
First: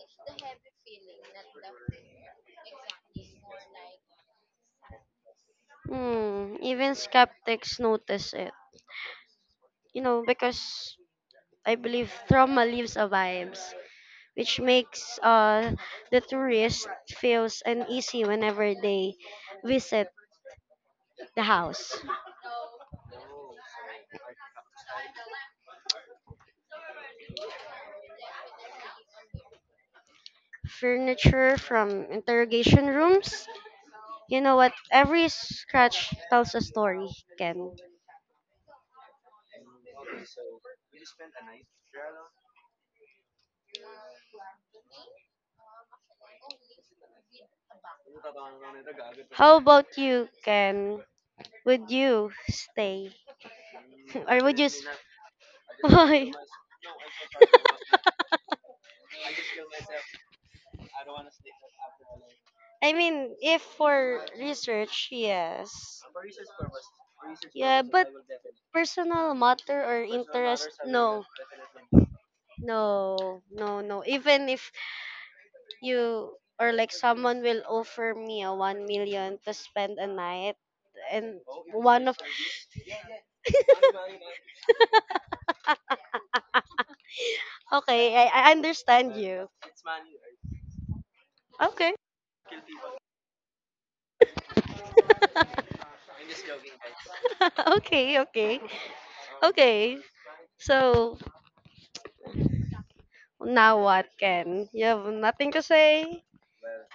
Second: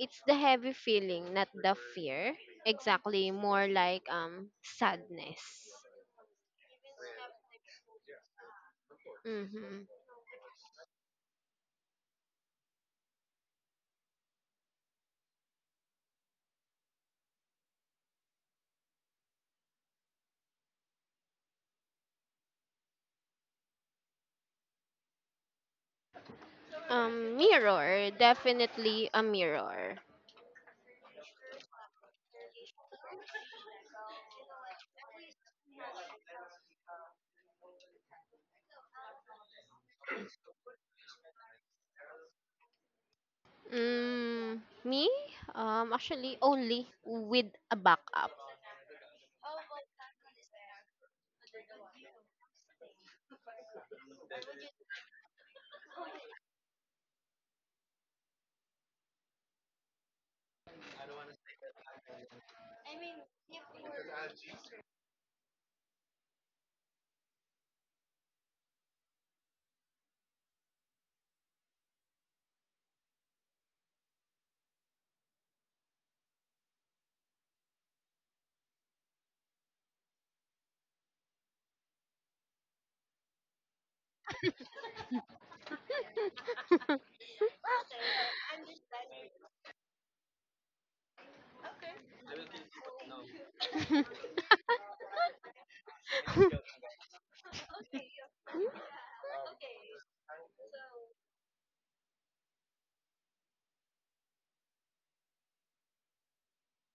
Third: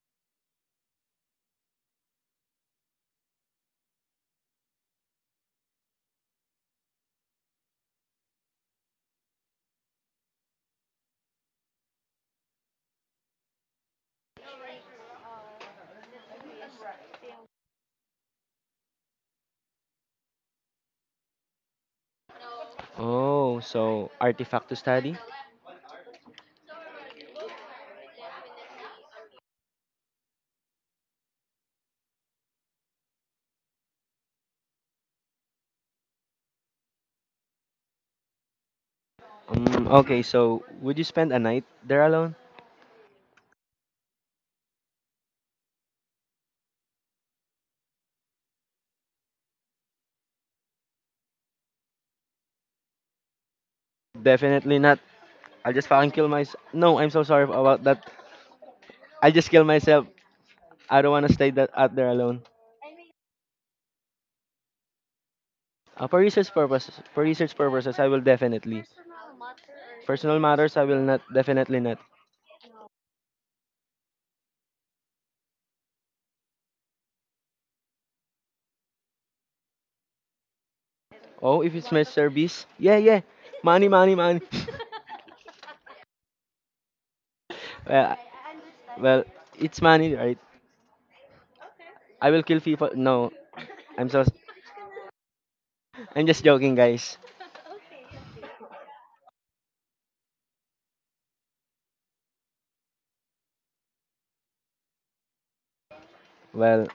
S3: it's the heavy feeling, not the fear. Exactly, more like sadness.
S2: Hmm, even skeptics notice it.
S3: Mm-hmm.
S2: You know, because I believe trauma leaves a vibes, which makes the tourist feels uneasy whenever they visit the house.
S1: Oh, so artifact to study?
S3: Mirror, definitely a mirror.
S2: Furniture from interrogation rooms. You know what? Every scratch tells a story, Ken.
S1: Okay, so would you spend a night there alone?
S3: Mm, Me? Actually, only with a backup.
S2: How about you, Ken? Would you stay? or would you?
S1: Definitely not. I'll just fucking kill
S2: Why?
S1: myself. No, I'm so sorry about that. I'll just kill myself. I don't want to stay that out there alone.
S2: I mean, if for research, yes.
S1: For research
S2: Yeah,
S1: purposes, I
S2: but
S1: will definitely.
S2: personal matter or
S1: Personal
S2: interest,
S1: matters, I will not.
S2: no,
S1: Definitely not.
S2: no, no, no. Even if you or like someone will offer me a 1 million to spend a night, and
S1: Oh, if it's my
S2: one of
S1: service, yeah, yeah. Money, money, money. well,
S2: okay, I understand
S1: well,
S2: you.
S1: it's money, right?
S2: Okay,
S1: I will kill people. No, I'm so I'm just joking, guys.
S2: okay, okay, okay. So now what, Ken? You have nothing to say?
S1: Well,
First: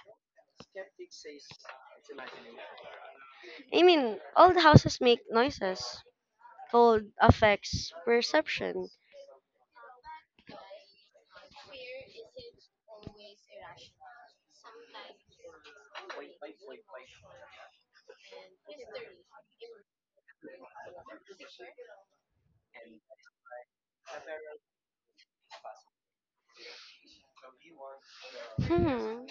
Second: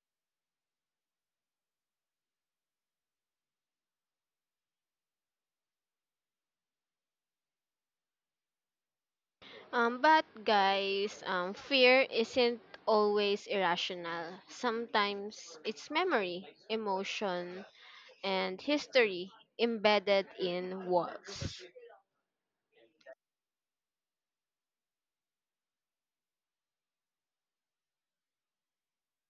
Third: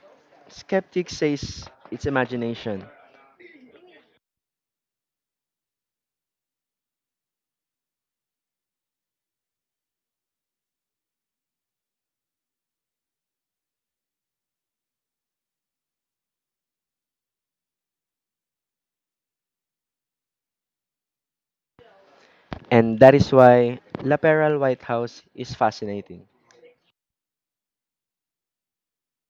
S1: skeptics says it's imagination,
S2: I mean, all the houses make noises. Cold affects perception.
S3: But guys, fear isn't always irrational. Sometimes it's memory, emotion, and history embedded in walls.
S1: and that is why Laperal White House is fascinating.
S2: Hmm.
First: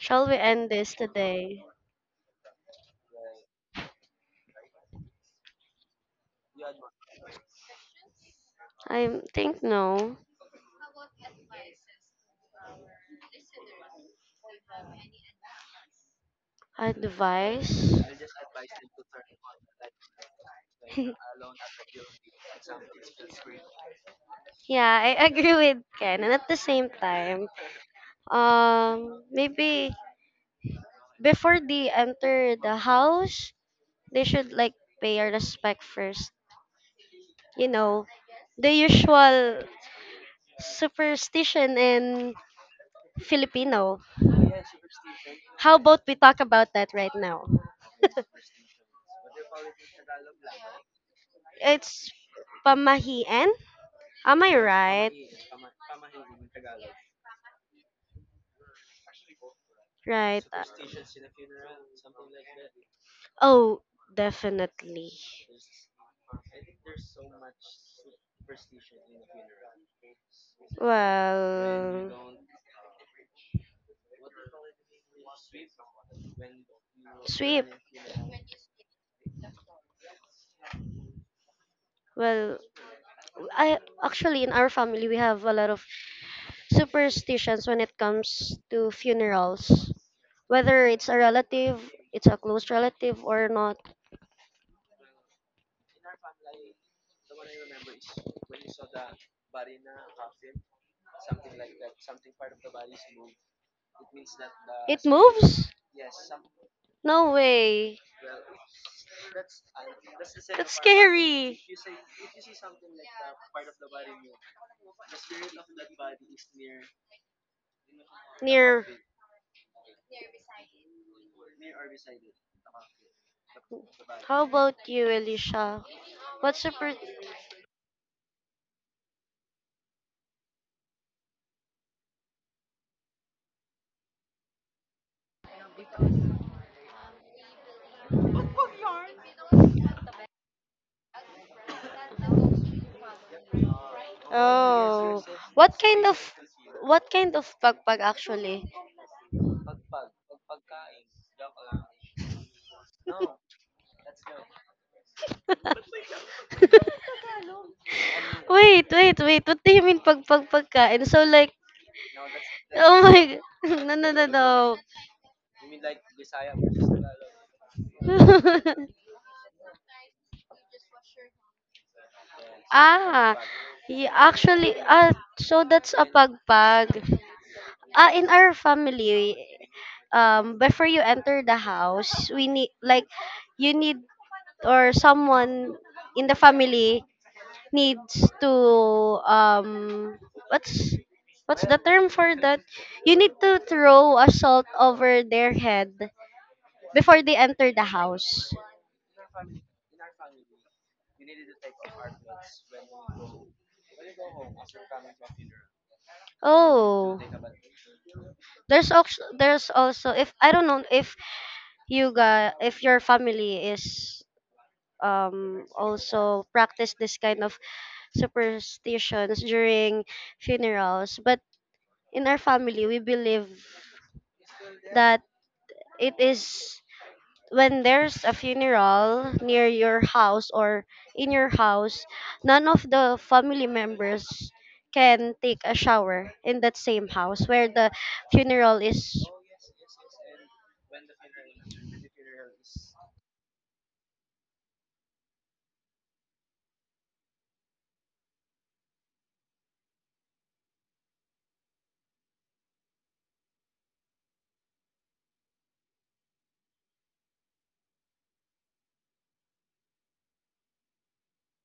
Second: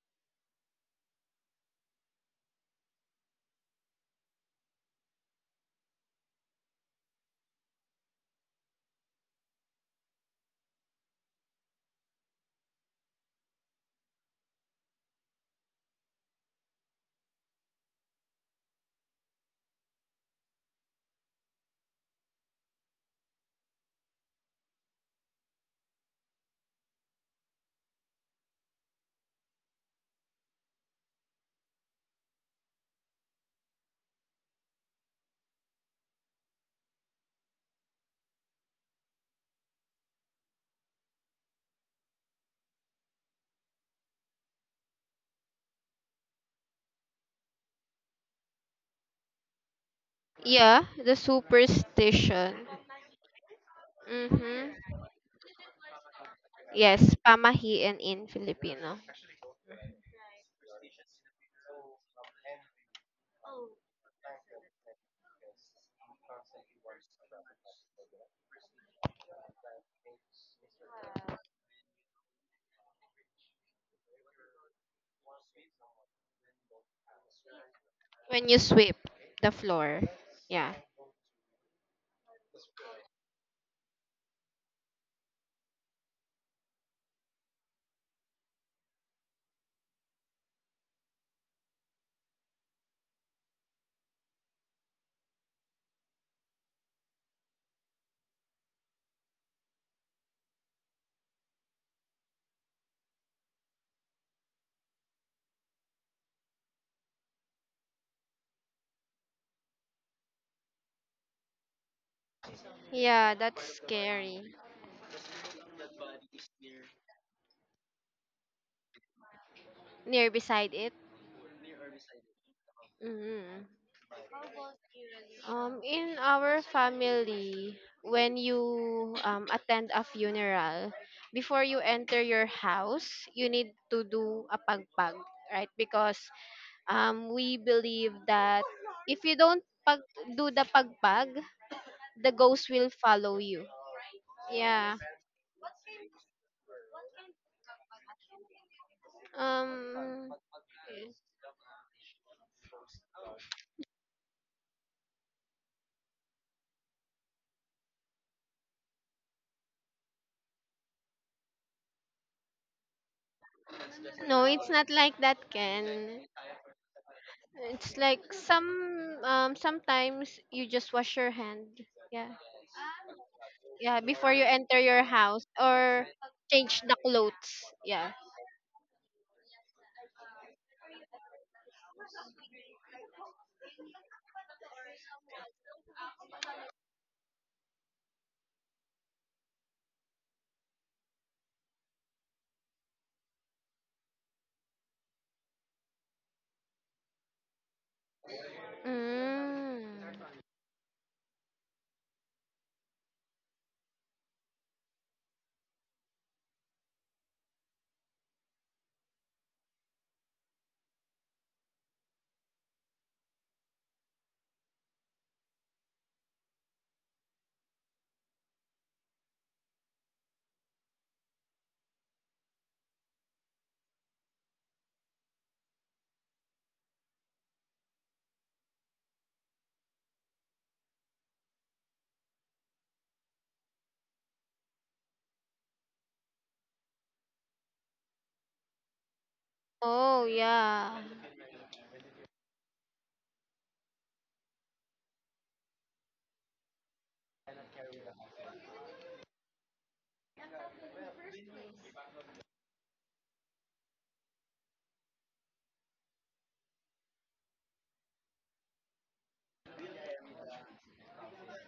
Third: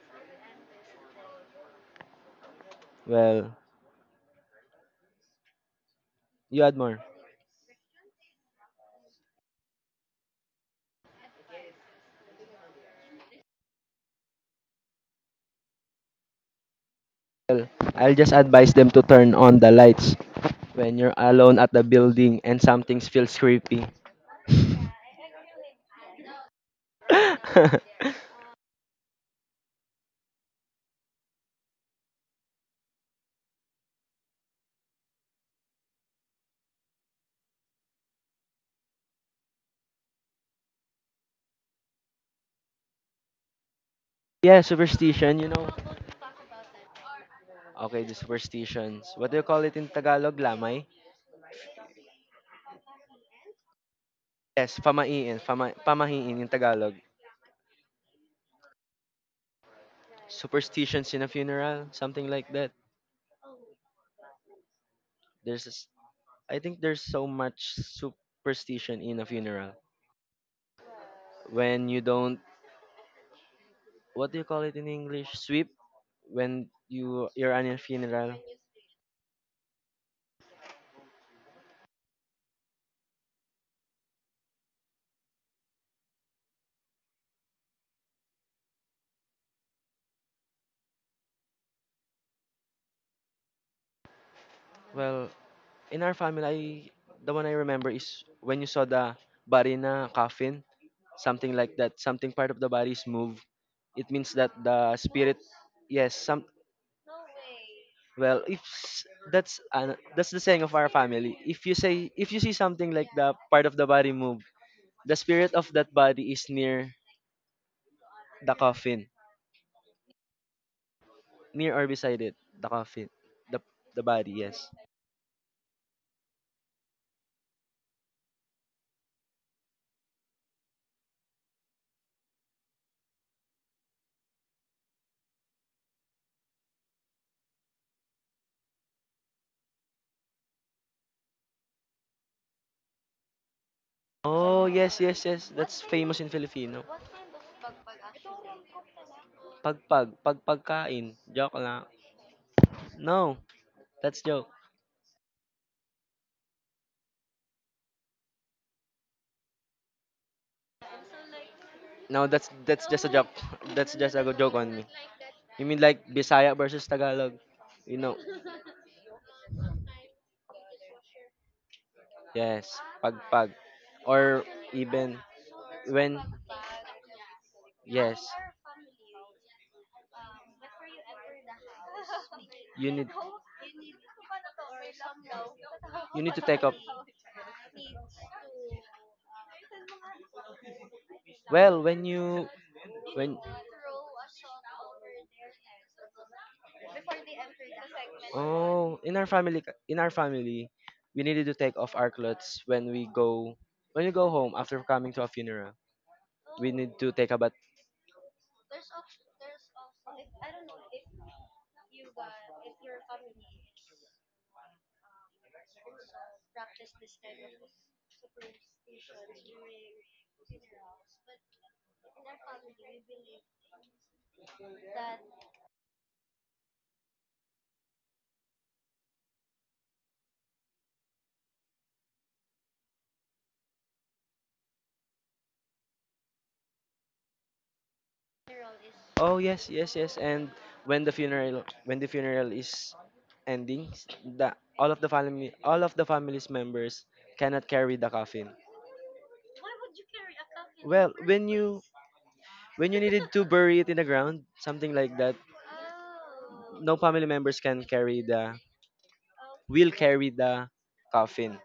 S2: Shall we end this today?
S1: Well, you add more.
S2: I think no.
S1: Well,
S2: Advice?
S1: I'll just advise them to turn on the lights when you're alone at the building and something feels creepy.
S2: yeah, I agree with Ken. And at the same time, maybe before they enter the house, they should like pay our respect first. You know, the usual superstition in Filipino.
S1: Yeah, superstition, you know.
S2: How about we talk about that right now?
S1: Okay, the superstitions. What do you call it in Tagalog?
S3: Yeah,
S1: Lamay?
S3: the
S2: It's
S3: superstition.
S2: pamahiin. Am I
S1: Yes,
S3: Mm-hmm.
S2: right?
S1: pamahiin. Pamahiin in Tagalog.
S3: Yes, pamahiin in Filipino.
S2: Right.
S1: Superstitions in a funeral, something like that.
S2: Oh, definitely.
S1: There's, a s- I think there's so much superstition in a funeral when you
S2: Well,
S1: don't. What do you call it in English? Sweep when you're
S2: sweep.
S1: on a funeral.
S3: When you sweep the floor. Yeah.
S2: Well, I actually in our family we have a lot of superstitions when it comes to funerals, whether it's a relative, it's a close relative or not.
S1: Well, in our family, the one I remember is when you saw the body in a coffin, something like that. Something part of the body is moved. It means that the
S2: It
S1: spirit,
S2: moves?
S1: yes, some.
S2: No way.
S1: Well, if s- That's an, that's the saying
S2: That's
S1: of our family.
S2: scary.
S1: If you say if you see something like
S3: Yeah,
S1: the
S3: that's
S1: part of the body move,
S3: scary.
S1: the spirit of that body is near the
S2: Near.
S1: coffin,
S3: Near beside it.
S1: near or beside it, the coffin, the
S3: Mm.
S1: the body.
S2: How
S1: Yes.
S2: about you,
S3: Um,
S2: Elisha?
S3: in our
S2: What's your
S3: family, when you attend a funeral, before you enter your house, you need to do a pagpag, right? Because we believe that if you don't pag do the pagpag, the ghost will follow you.
S1: Oh,
S3: Yeah.
S1: yes,
S2: Oh,
S1: yes, yes.
S2: what
S1: That's
S2: kind
S1: famous in
S2: of
S1: Filipino.
S2: what kind of pagpag actually?
S1: Pagpag
S3: Um.
S1: pagpagkain. Joke lang. No, that's joke.
S2: Wait, wait, wait. What do you mean pagpag pagkain? So like,
S1: No, that's
S2: oh
S1: just a
S2: my,
S1: joke. That's
S2: no, no,
S1: just a
S2: no,
S3: No,
S1: joke
S3: it's
S1: on
S2: no.
S1: me.
S3: not like that,
S1: You mean like
S3: Ken.
S1: Bisaya versus Tagalog?
S3: It's
S1: You know.
S3: like some sometimes you just wash your hand. Yeah.
S1: Yes,
S2: ah,
S1: pagpag.
S3: Yeah,
S2: yeah,
S3: before you
S1: Or
S2: actually,
S3: enter your
S2: ah,
S1: even
S3: house
S2: so that's
S3: or
S2: a
S1: when,
S3: change
S2: pagpag.
S3: the clothes. Yeah.
S2: Ah, in
S1: yes,
S2: our family, before you enter the house, we need,
S1: you
S2: like,
S1: need
S2: you need, or someone
S1: you
S2: in the
S1: need to take up.
S2: family needs to, what's, what's the
S1: Well, when
S2: term for
S1: you
S2: that? You need
S1: when
S2: to throw a salt over their head before they enter the house.
S1: oh,
S3: Mm.
S1: in our family, we needed to take off our clothes when we go home after coming to a funeral. We need to
S2: Oh,
S1: take a
S2: there's also if I don't know if you got if your family is also practice this kind of superstitions during funerals, but in our family we believe that it is when there's a funeral near your house or in your house, none of the family members can take a shower in that same house where the funeral is
S1: oh yes, yes, yes.
S3: Oh,
S1: And
S3: yeah.
S1: when the funeral is ending, s- the all of the family all of the family's members cannot carry the coffin. Well, when you needed to bury it in the ground, something like that, no family members can carry the will carry the coffin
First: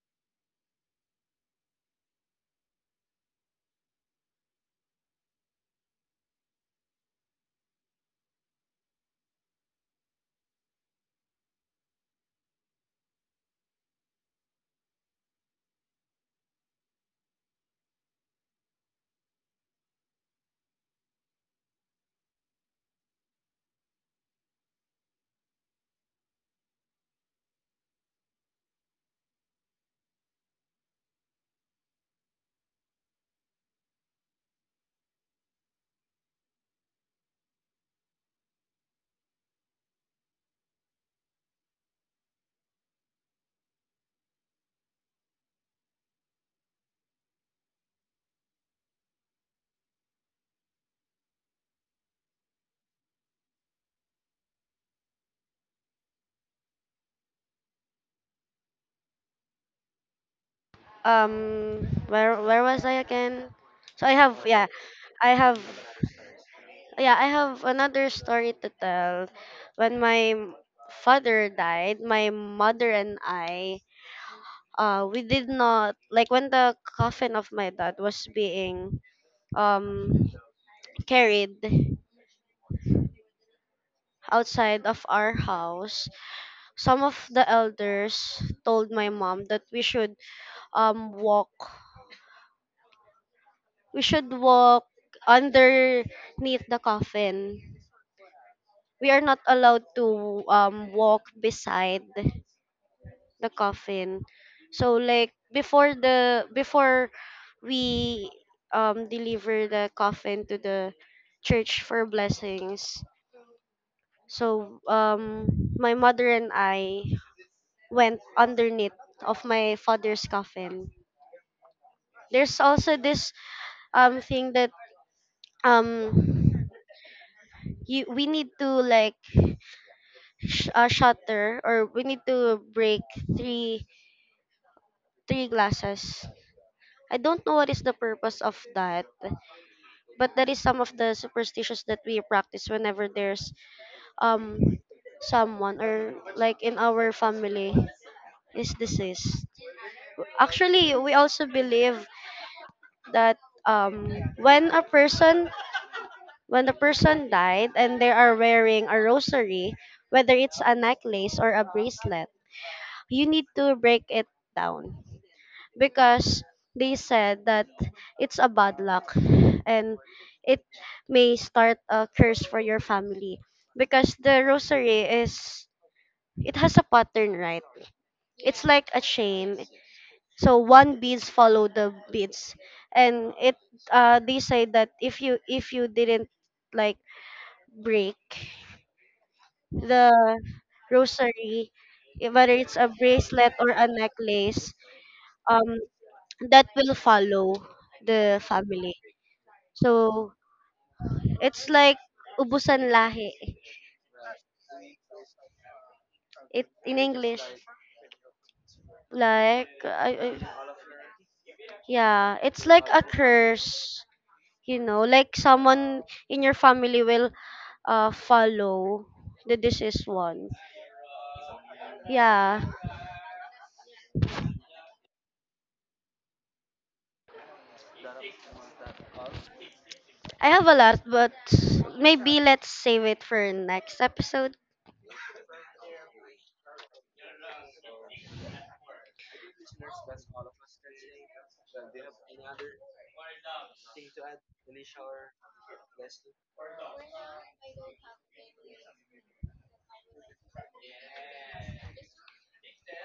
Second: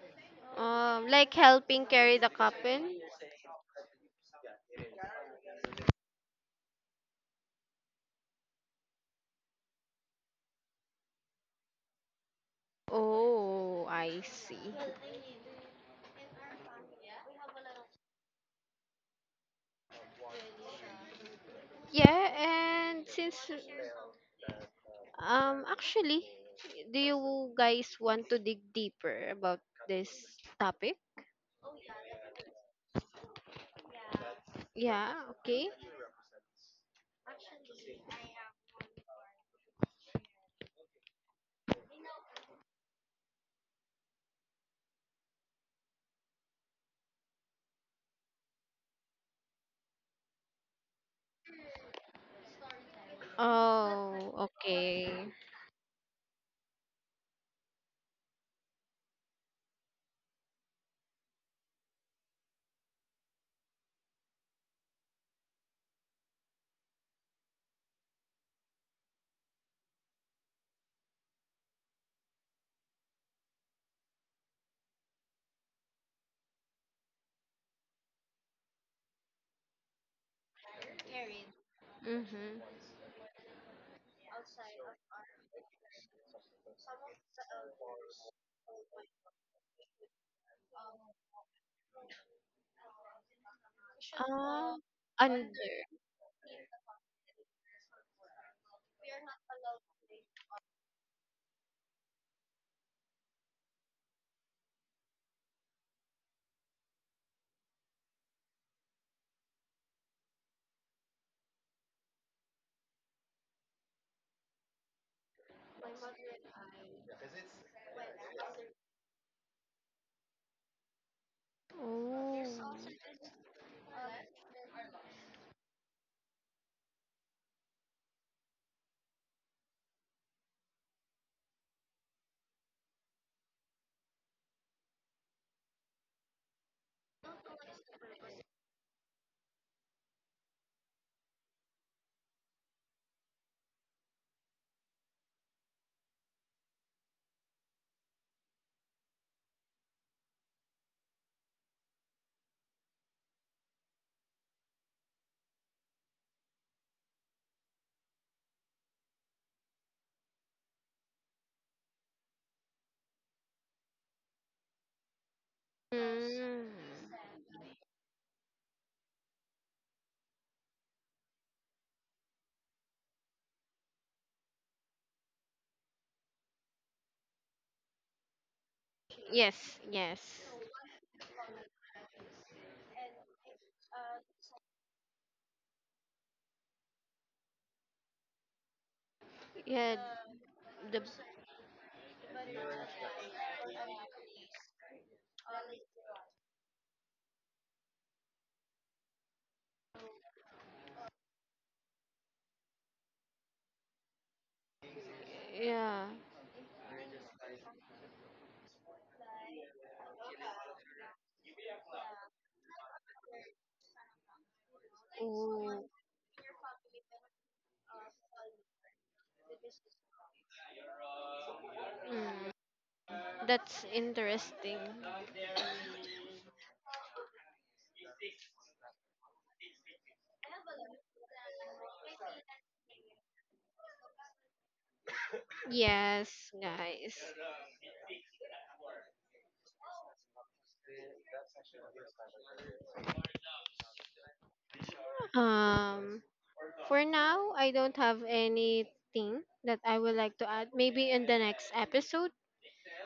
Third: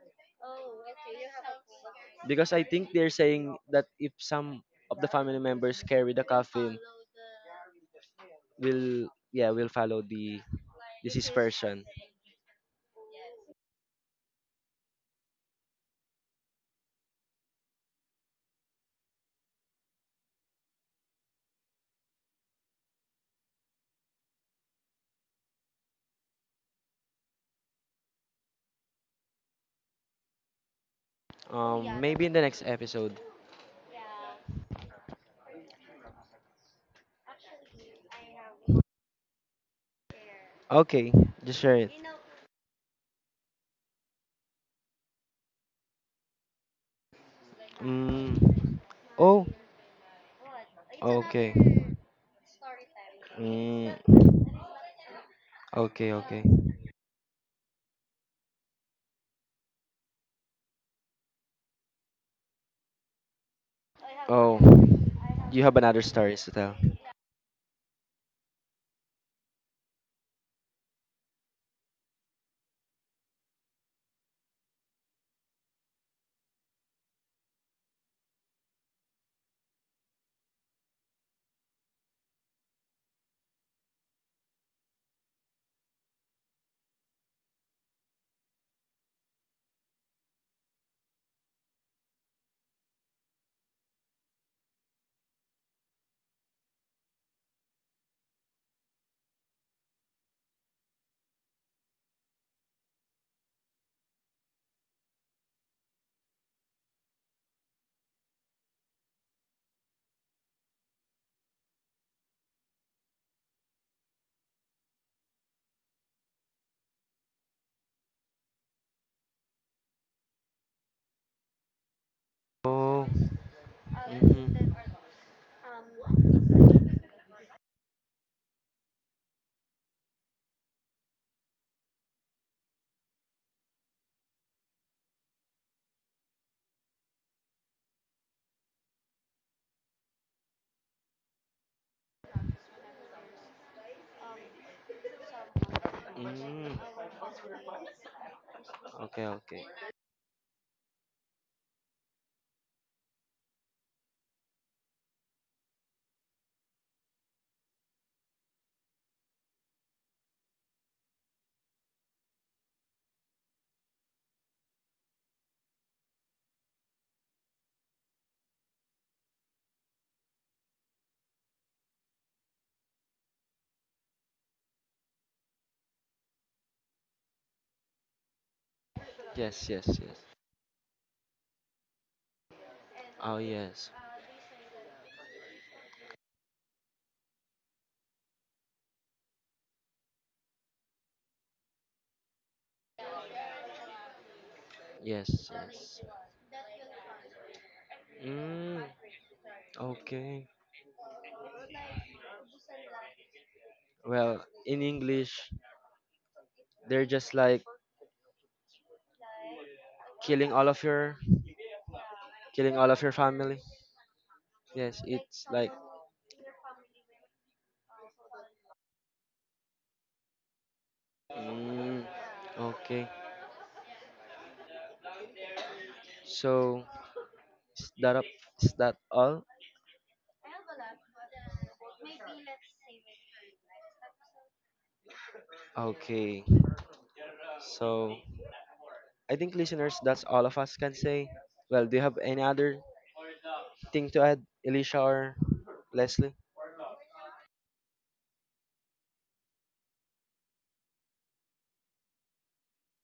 S3: Like helping carry the
S1: because I think
S3: coffin.
S1: they're saying that if some of the family members carry the coffin, we'll follow the deceased person.
S3: Oh, I see. Yeah, and since um actually, do you guys want to dig deeper about this topic?
S1: Um, maybe in the next episode.
S3: Yeah, okay.
S1: Okay, just share it. Mm, oh, okay. Mm,
S3: Oh, okay.
S1: okay, okay.
S2: um where was I again? So I have
S1: Oh,
S2: yeah, I have
S1: you have another stories to tell.
S2: yeah, I have another story to tell. When my father died, my mother and I we did not like when the coffin of my dad was being um carried
S3: Mhm.
S2: outside of our house, some of the elders told my mom that we should walk we should
S3: Ah,
S2: walk
S3: under.
S2: underneath the coffin. We are not allowed to walk beside the coffin. So like before the before we deliver the coffin to the church for blessings. So my mother and I went underneath of my father's coffin.
S3: Oh.
S2: There's also
S1: Oh,
S2: this thing that
S1: mhm,
S2: um you we need to like shatter or we need to break three three glasses. I don't know what is the purpose of that, but that is some of the superstitions that we practice whenever there's um someone or like
S1: mm,
S2: in our family is
S1: okay,
S2: deceased.
S1: okay,
S2: Actually, we also believe that when a person when the person died and they are wearing a rosary, whether it's a necklace or a bracelet, you need to break it down because
S3: Mm.
S2: they said that it's a bad luck and it may start a curse for your family because the rosary is it has a pattern, right? It's like a chain,
S1: yes,
S3: Yes,
S1: yes,
S3: yes.
S1: yes,
S2: so one beads follow the beads and
S1: oh
S2: it
S1: yes,
S2: they say that if you didn't like break
S3: Yeah,
S2: the
S3: the
S2: rosary, eh, whether it's a bracelet or a necklace,
S1: yes,
S2: um,
S1: yes.
S2: that will follow the
S1: Mm,
S2: family. So
S1: okay.
S2: it's like ubusan lahi.
S1: Well, in English,
S3: yeah.
S2: It in
S1: they're just
S2: English,
S1: like
S2: like I, I,
S1: killing all of your.
S2: yeah, it's
S1: Killing
S2: like
S1: all
S2: a
S1: of your family?
S2: curse. You
S1: Yes,
S2: know, like
S1: it's like.
S3: Oh.
S2: someone in your family will follow the deceased one.
S1: Mm,
S3: Mm.
S2: Yeah,
S1: okay.
S3: That's interesting.
S1: So, is that up? Is that all?
S2: I have a lot, but maybe let's save it for next episode.
S1: Okay.
S3: Yes, guys.
S1: So, I think listeners, that's all of us can say. Well, do you have any other thing to add, Alicia or
S3: Um,
S1: Leslie?
S3: for now, I don't have anything that I would like to add. Maybe in the next episode.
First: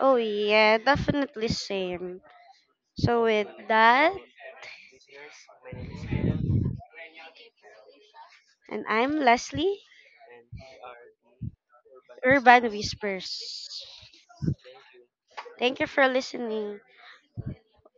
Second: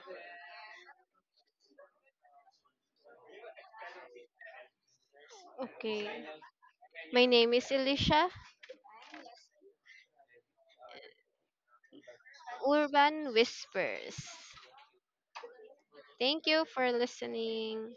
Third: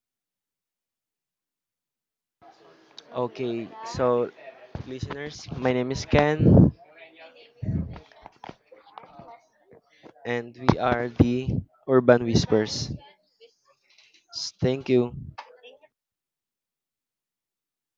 S2: Oh yeah, definitely same. So with
S1: Okay.
S2: that,
S1: So, listeners, my name is
S3: Okay.
S1: Ken,
S3: My name is Elisha.
S2: and I'm Leslie,
S1: and we are the Urban
S2: Urban
S1: Whispers.
S3: Urban
S2: Whispers.
S3: Whispers.
S1: S- Thank you.
S2: Thank you for
S3: Thank you
S2: listening.
S3: for listening.